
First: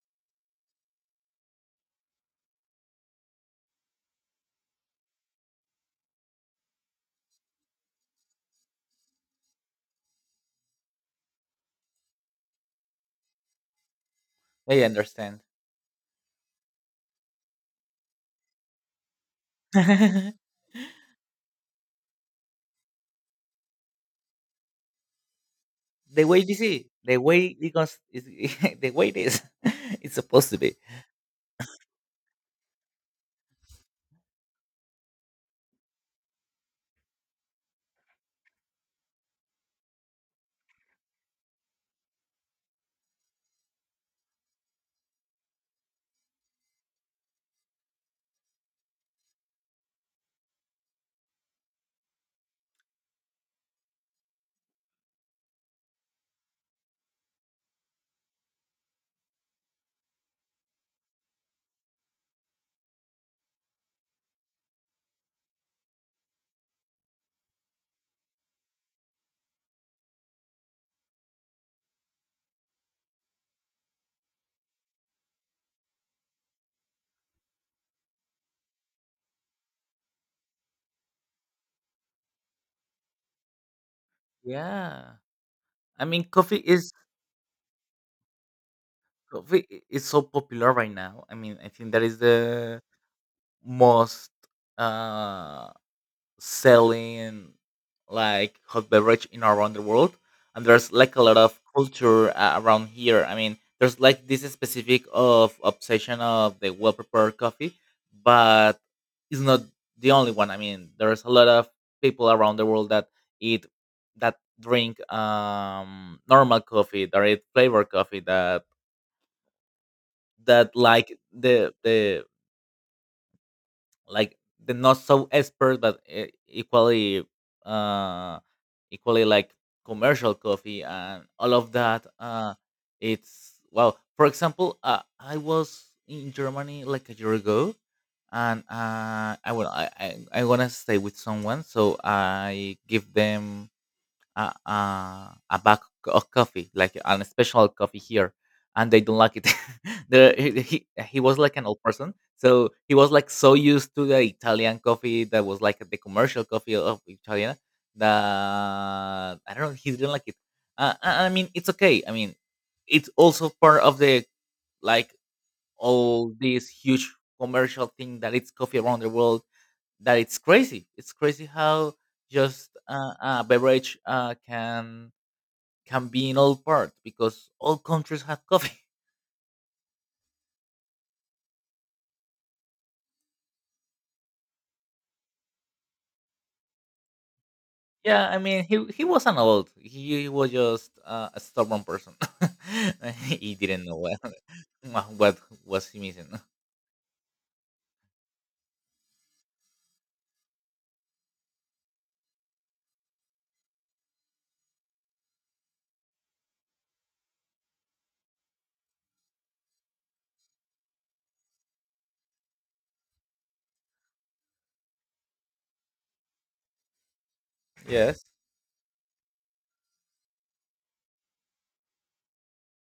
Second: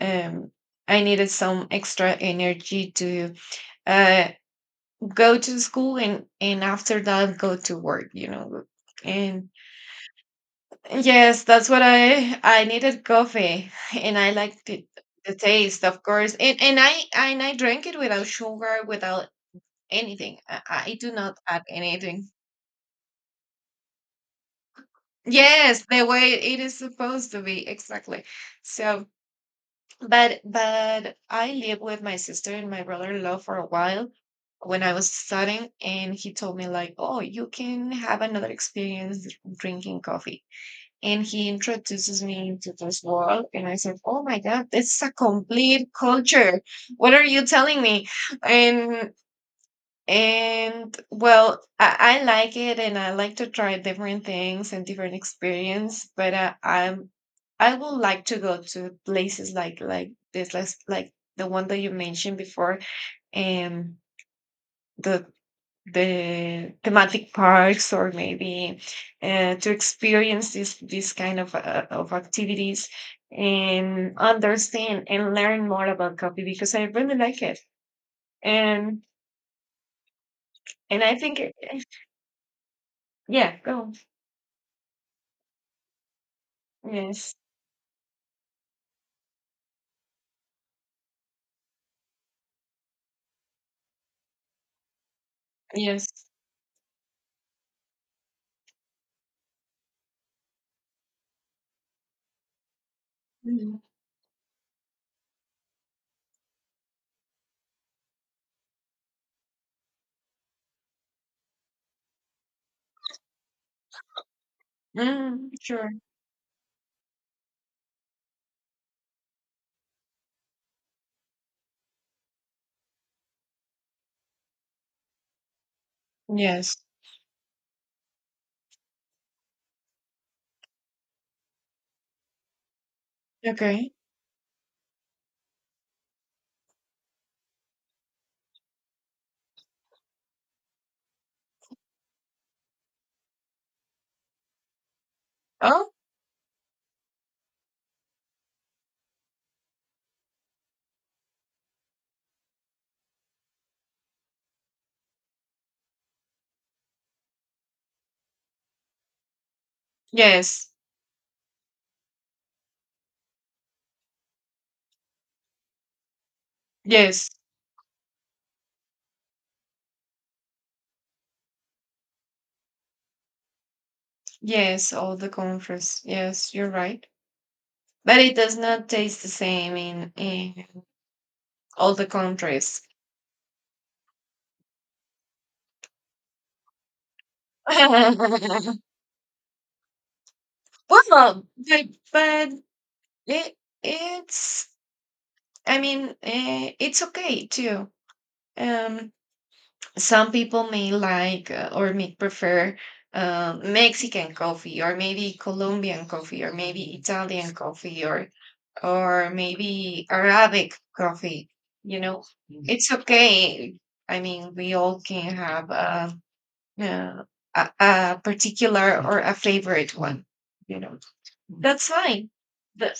A: um, I needed some extra energy to uh, go to school and after that go to work. And yes, that's what I needed coffee, and I liked
B: I
A: it, the
B: understand.
A: taste, of course. And I drank it without sugar, without anything. I do not add anything. Yes, the
B: The
A: way
B: way you
A: it is
B: see, the
A: supposed to
B: way
A: be,
B: because
A: exactly.
B: it's, the
A: So.
B: way it is, it's
A: But
B: supposed to be.
A: but I lived with my sister and my brother-in-law for a while when I was studying, and he told me like, "Oh, you can have another experience drinking coffee." And he introduces me into this world, and I said, "Oh my God, this is a complete culture. What are you telling me?" And and well, I like it, and I like to try different things and different experience, but I would like to go to places like this, like the one that you mentioned before, and the the thematic parks, or maybe to experience this kind of activities and understand and learn more about coffee, because I really like it, and I think yeah, go.
B: Yeah, I mean, coffee is,
A: Yes.
B: is so popular right now. I mean, I think that is the most. Uh,
A: Yes.
B: selling like hot beverage in around the world, and there's like a lot of culture, around here. I mean,
A: Mhm.
B: there's like this specific of obsession of the well prepared coffee, but it's not the only one. I mean, there's a lot of people around the world that eat, that drink
A: Mm, sure.
B: normal coffee, that eat flavored coffee, that that like the like the not so expert but
A: Yes.
B: equally uh equally like commercial coffee, and all of that, uh, it's,
A: Okay.
B: well, for example, I was in Germany like a year ago, and I will I wanna stay with someone, so I give them a a a bag
A: Oh,
B: of coffee, like an special coffee here, and they don't like it. the, he, he he was like an old person, so he was like so used to the Italian coffee, that was like the commercial coffee of Italian. That I don't know, he didn't like it.
A: yes.
B: I mean, it's okay. I mean, it's also part of the, like, all this huge
A: Yes.
B: commercial thing that it's coffee around the world, that it's crazy. It's crazy how just a beverage
A: Yes,
B: can
A: all the countries.
B: can be in
A: Yes,
B: all
A: you're
B: parts,
A: right.
B: because all
A: But
B: countries
A: it
B: have
A: does
B: coffee.
A: not taste the same in all the countries.
B: Yeah, I mean, he was an adult. He was just
A: Well,
B: a stubborn person.
A: but
B: He
A: it
B: didn't know what,
A: it's
B: what
A: I
B: was he
A: mean,
B: missing.
A: it's okay too. Um some people may like, or may prefer Mexican coffee, or maybe Colombian coffee, or maybe Italian coffee, or maybe Arabic coffee. You know, it's okay. I mean, we all can have uh, a
B: Yes.
A: particular or a favorite one. You know, that's fine. The,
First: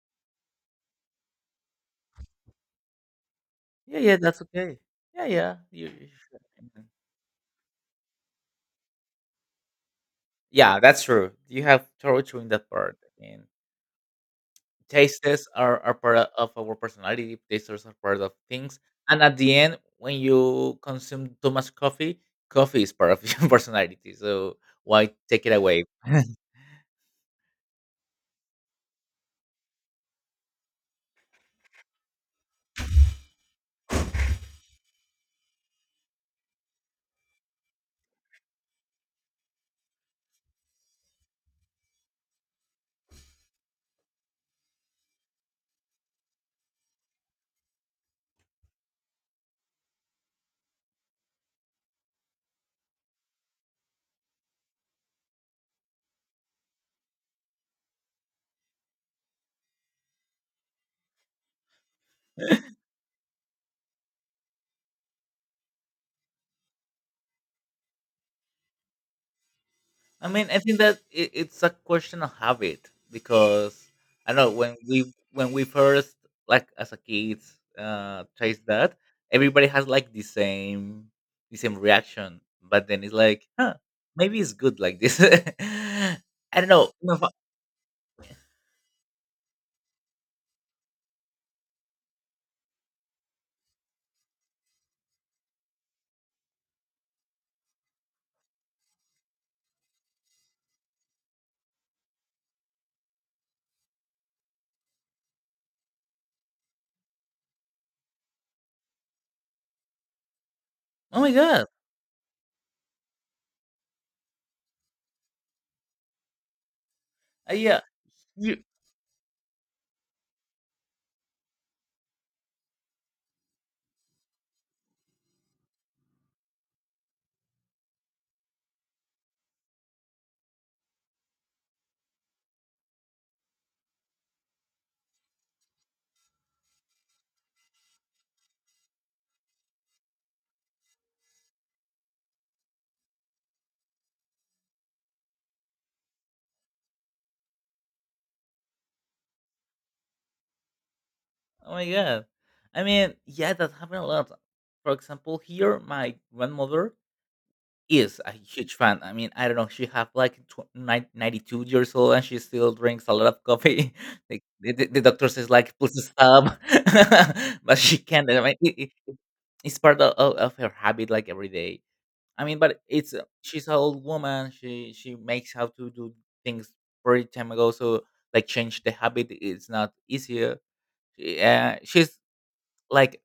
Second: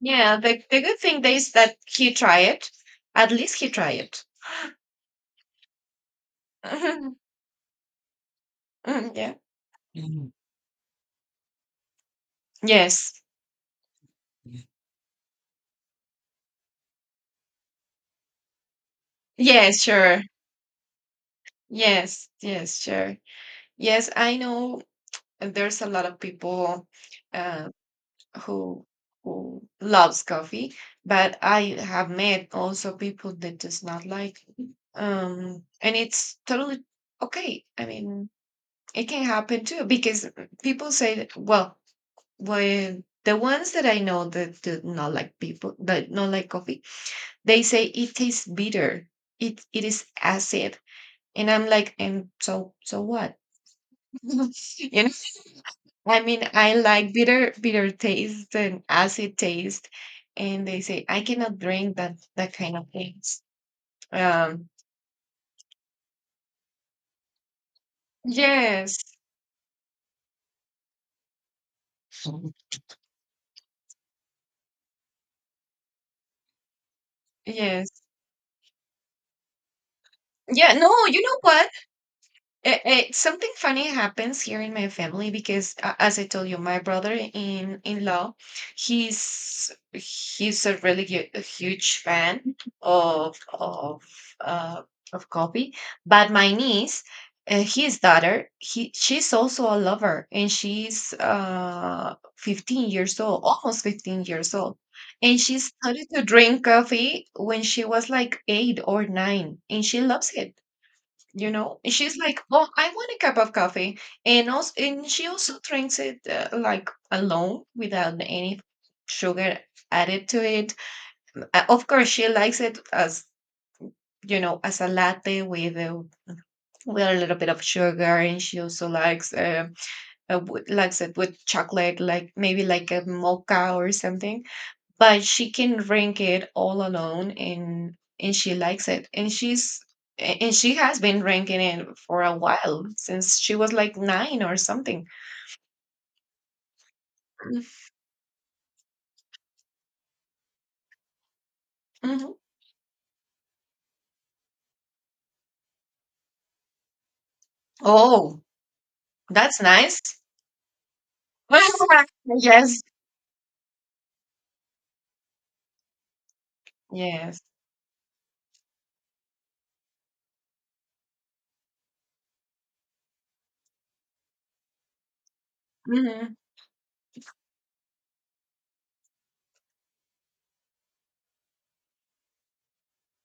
A: yeah, the good thing is that he tried it. At least he
B: Yeah,
A: tried
B: yeah,
A: it.
B: that's okay. Yeah, yeah.
A: Mm, yeah.
B: Yeah, that's true. You have torture in that part.
A: Yes.
B: I mean, tastes are part of our personality. Tastes are part of things. And at the end,
A: Yes,
B: when
A: sure.
B: you consume too much coffee,
A: Yes, yes,
B: coffee is part
A: sure.
B: of your
A: Yes,
B: personality.
A: I
B: So
A: know
B: why take it
A: there's
B: away?
A: a lot of people, uh, who who loves coffee, but I have met also people that does not like it, and it's totally okay. I mean, it can happen too, because people say that, well, when the ones that I know that do not like people that not like coffee, they say it tastes bitter. It is acid. And I'm like, and so what? you know, I mean, I like bitter, bitter taste and acid taste, and they say I cannot drink that kind of things. Um, yes,
B: I mean, I think that it's a question of habit, because I know when we first, like, as a kids,
A: yes,
B: uh, taste that, everybody has like the
A: yeah. No,
B: same
A: you know what?
B: reaction, but then it's like,
A: Something
B: huh,
A: funny
B: maybe
A: happens
B: it's
A: here in
B: good
A: my
B: like this.
A: family because, as I told you,
B: I don't
A: my
B: know.
A: brother in law, he's a really a huge fan of uh, of coffee. But my niece, his daughter, he she's also a lover, and she's 15 years old, almost 15 years old, and she started to drink coffee when she was like 8 or 9, and she loves it,
B: Oh my
A: you
B: god!
A: know, and she's like, oh, I want a cup of coffee. And also and she also drinks it, like, alone
B: Yeah.
A: without
B: You,
A: any sugar added to it. Of course she likes it, as you know, as a latte with a little bit of sugar, and she also likes, it with chocolate, like maybe like a mocha or something, but she can drink it all alone, and she likes it, and she has been drinking it for a while since she was like 9 or something.
B: oh my god.
A: Mhm.
B: I mean, yeah, that happened a lot. For example, here, my grandmother is a
A: Oh,
B: huge fan. I mean, I don't
A: that's
B: know, she
A: nice.
B: have like 92 years old and she still
A: Yes,
B: drinks a lot of coffee. Like the doctor says like please stop.
A: yes.
B: But she can't. I mean, it, it's part of her habit, like every day. I mean, but it's, she's an old woman. She makes how to do
A: Hmm.
B: things very time ago. So like change the habit is not easy. Yeah, she's like,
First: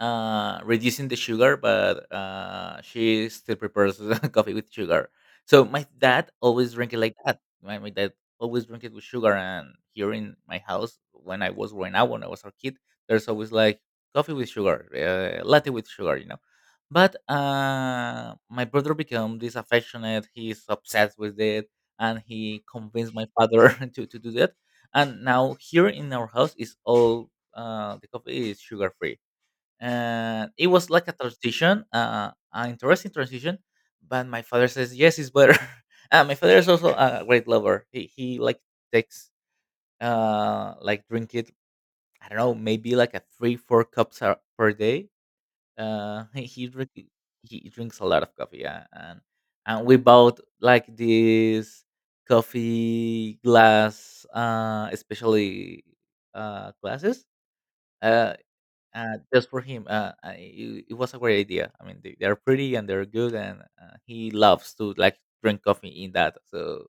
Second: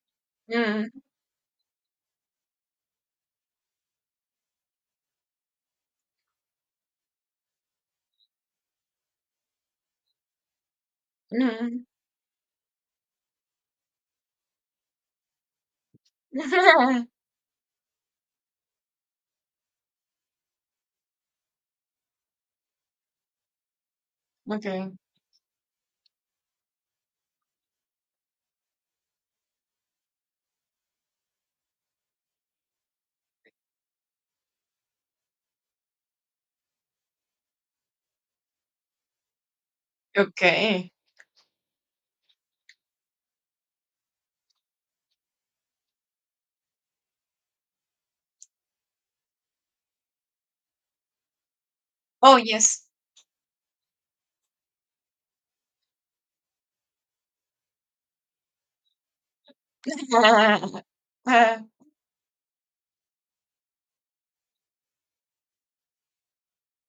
A: Hmm.
B: reducing the sugar, but she still prepares coffee with sugar. So my dad always drink it like that. My dad always drink it with sugar, and here in my house, when I was
A: Hmm.
B: growing up, when I was a kid, there's always like coffee with sugar, latte with sugar, you know. But my brother became disaffectionate. He's obsessed with it, and he convinced my father to do that.
A: Okay,
B: And now here in our house is all, the coffee is sugar free, and it was like a transition, an interesting transition. But my father says yes, it's better. Uh, my father is also a great lover. He like takes,
A: okay.
B: like drink it. I don't know, maybe like a 3, 4 cups per day. Uh, he he, drink, he drinks a lot of coffee. Yeah, and we bought like this
A: Oh, yes.
B: coffee glass, especially, glasses. Uh, just for him. It, it was a great
A: Uh,
B: idea. I mean, they, they're pretty and they're good, and he loves to like drink coffee in that. So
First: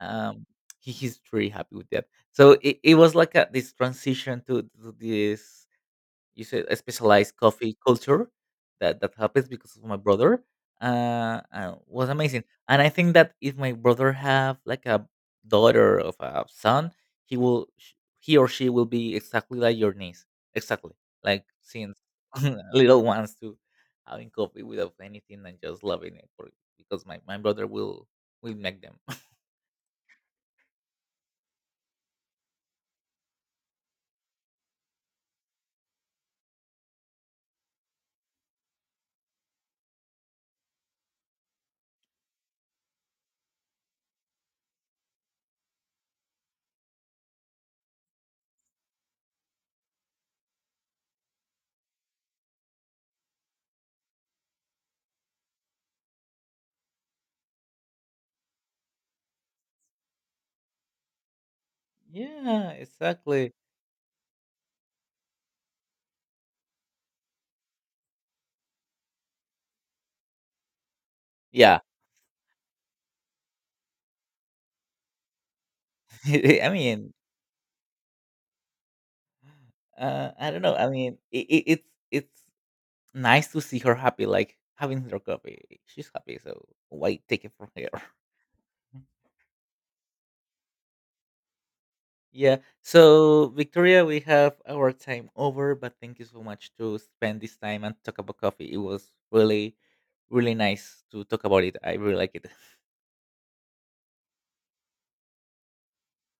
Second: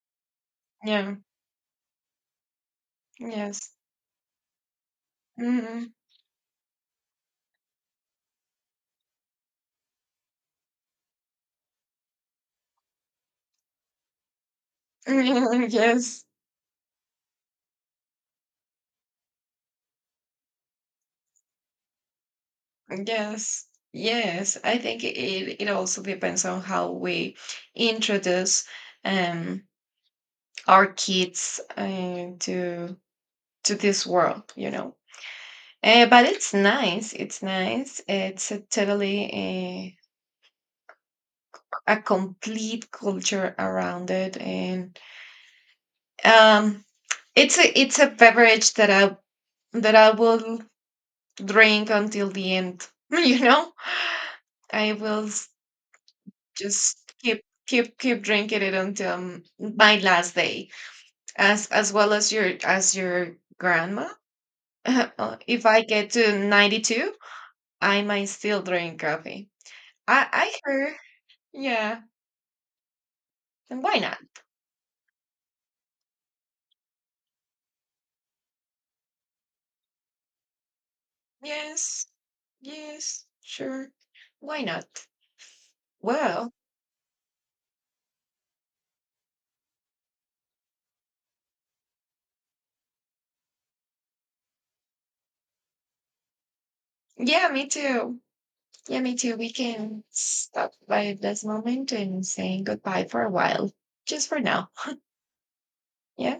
B: um, he,
A: yeah,
B: he's pretty happy with that. So it was like a,
A: yes.
B: this transition to this,
A: Hmm.
B: you said, a specialized coffee culture, that that happens because of my brother, was amazing. And I think that if my brother have like a daughter of
A: Yes.
B: a son, he or she will be exactly like your niece, exactly, like, since little ones to
A: Yes,
B: having
A: yes.
B: coffee
A: I
B: without
A: think
B: anything and
A: it
B: just
A: also
B: loving it
A: depends
B: for,
A: on how
B: because
A: we
B: my brother will
A: introduce
B: make them.
A: um, our kids, to this world. But it's nice. It's nice. It's a totally, a complete culture around it, and um, it's a beverage that I will drink until the end. You know, I will just keep drinking it until, my last day, as well as your
B: Yeah,
A: as your
B: exactly.
A: grandma. If I get to 92, I might still drink coffee. I heard.
B: Yeah.
A: Yeah. And why not?
B: I mean, I don't know. I mean it's
A: Yes,
B: it's
A: yes,
B: nice to see
A: sure.
B: her happy, like
A: Why not?
B: having her coffee. She's happy,
A: Well,
B: so why take it from here? Yeah. So Victoria, we have our time over, but thank you so much to spend
A: yeah,
B: this
A: me
B: time and talk
A: too.
B: about coffee. It
A: Yeah,
B: was
A: me too. We
B: really,
A: can
B: really
A: stop
B: nice
A: by
B: to talk
A: this
B: about it.
A: moment
B: I really
A: and
B: like it.
A: saying goodbye for a while, just for now. Yeah.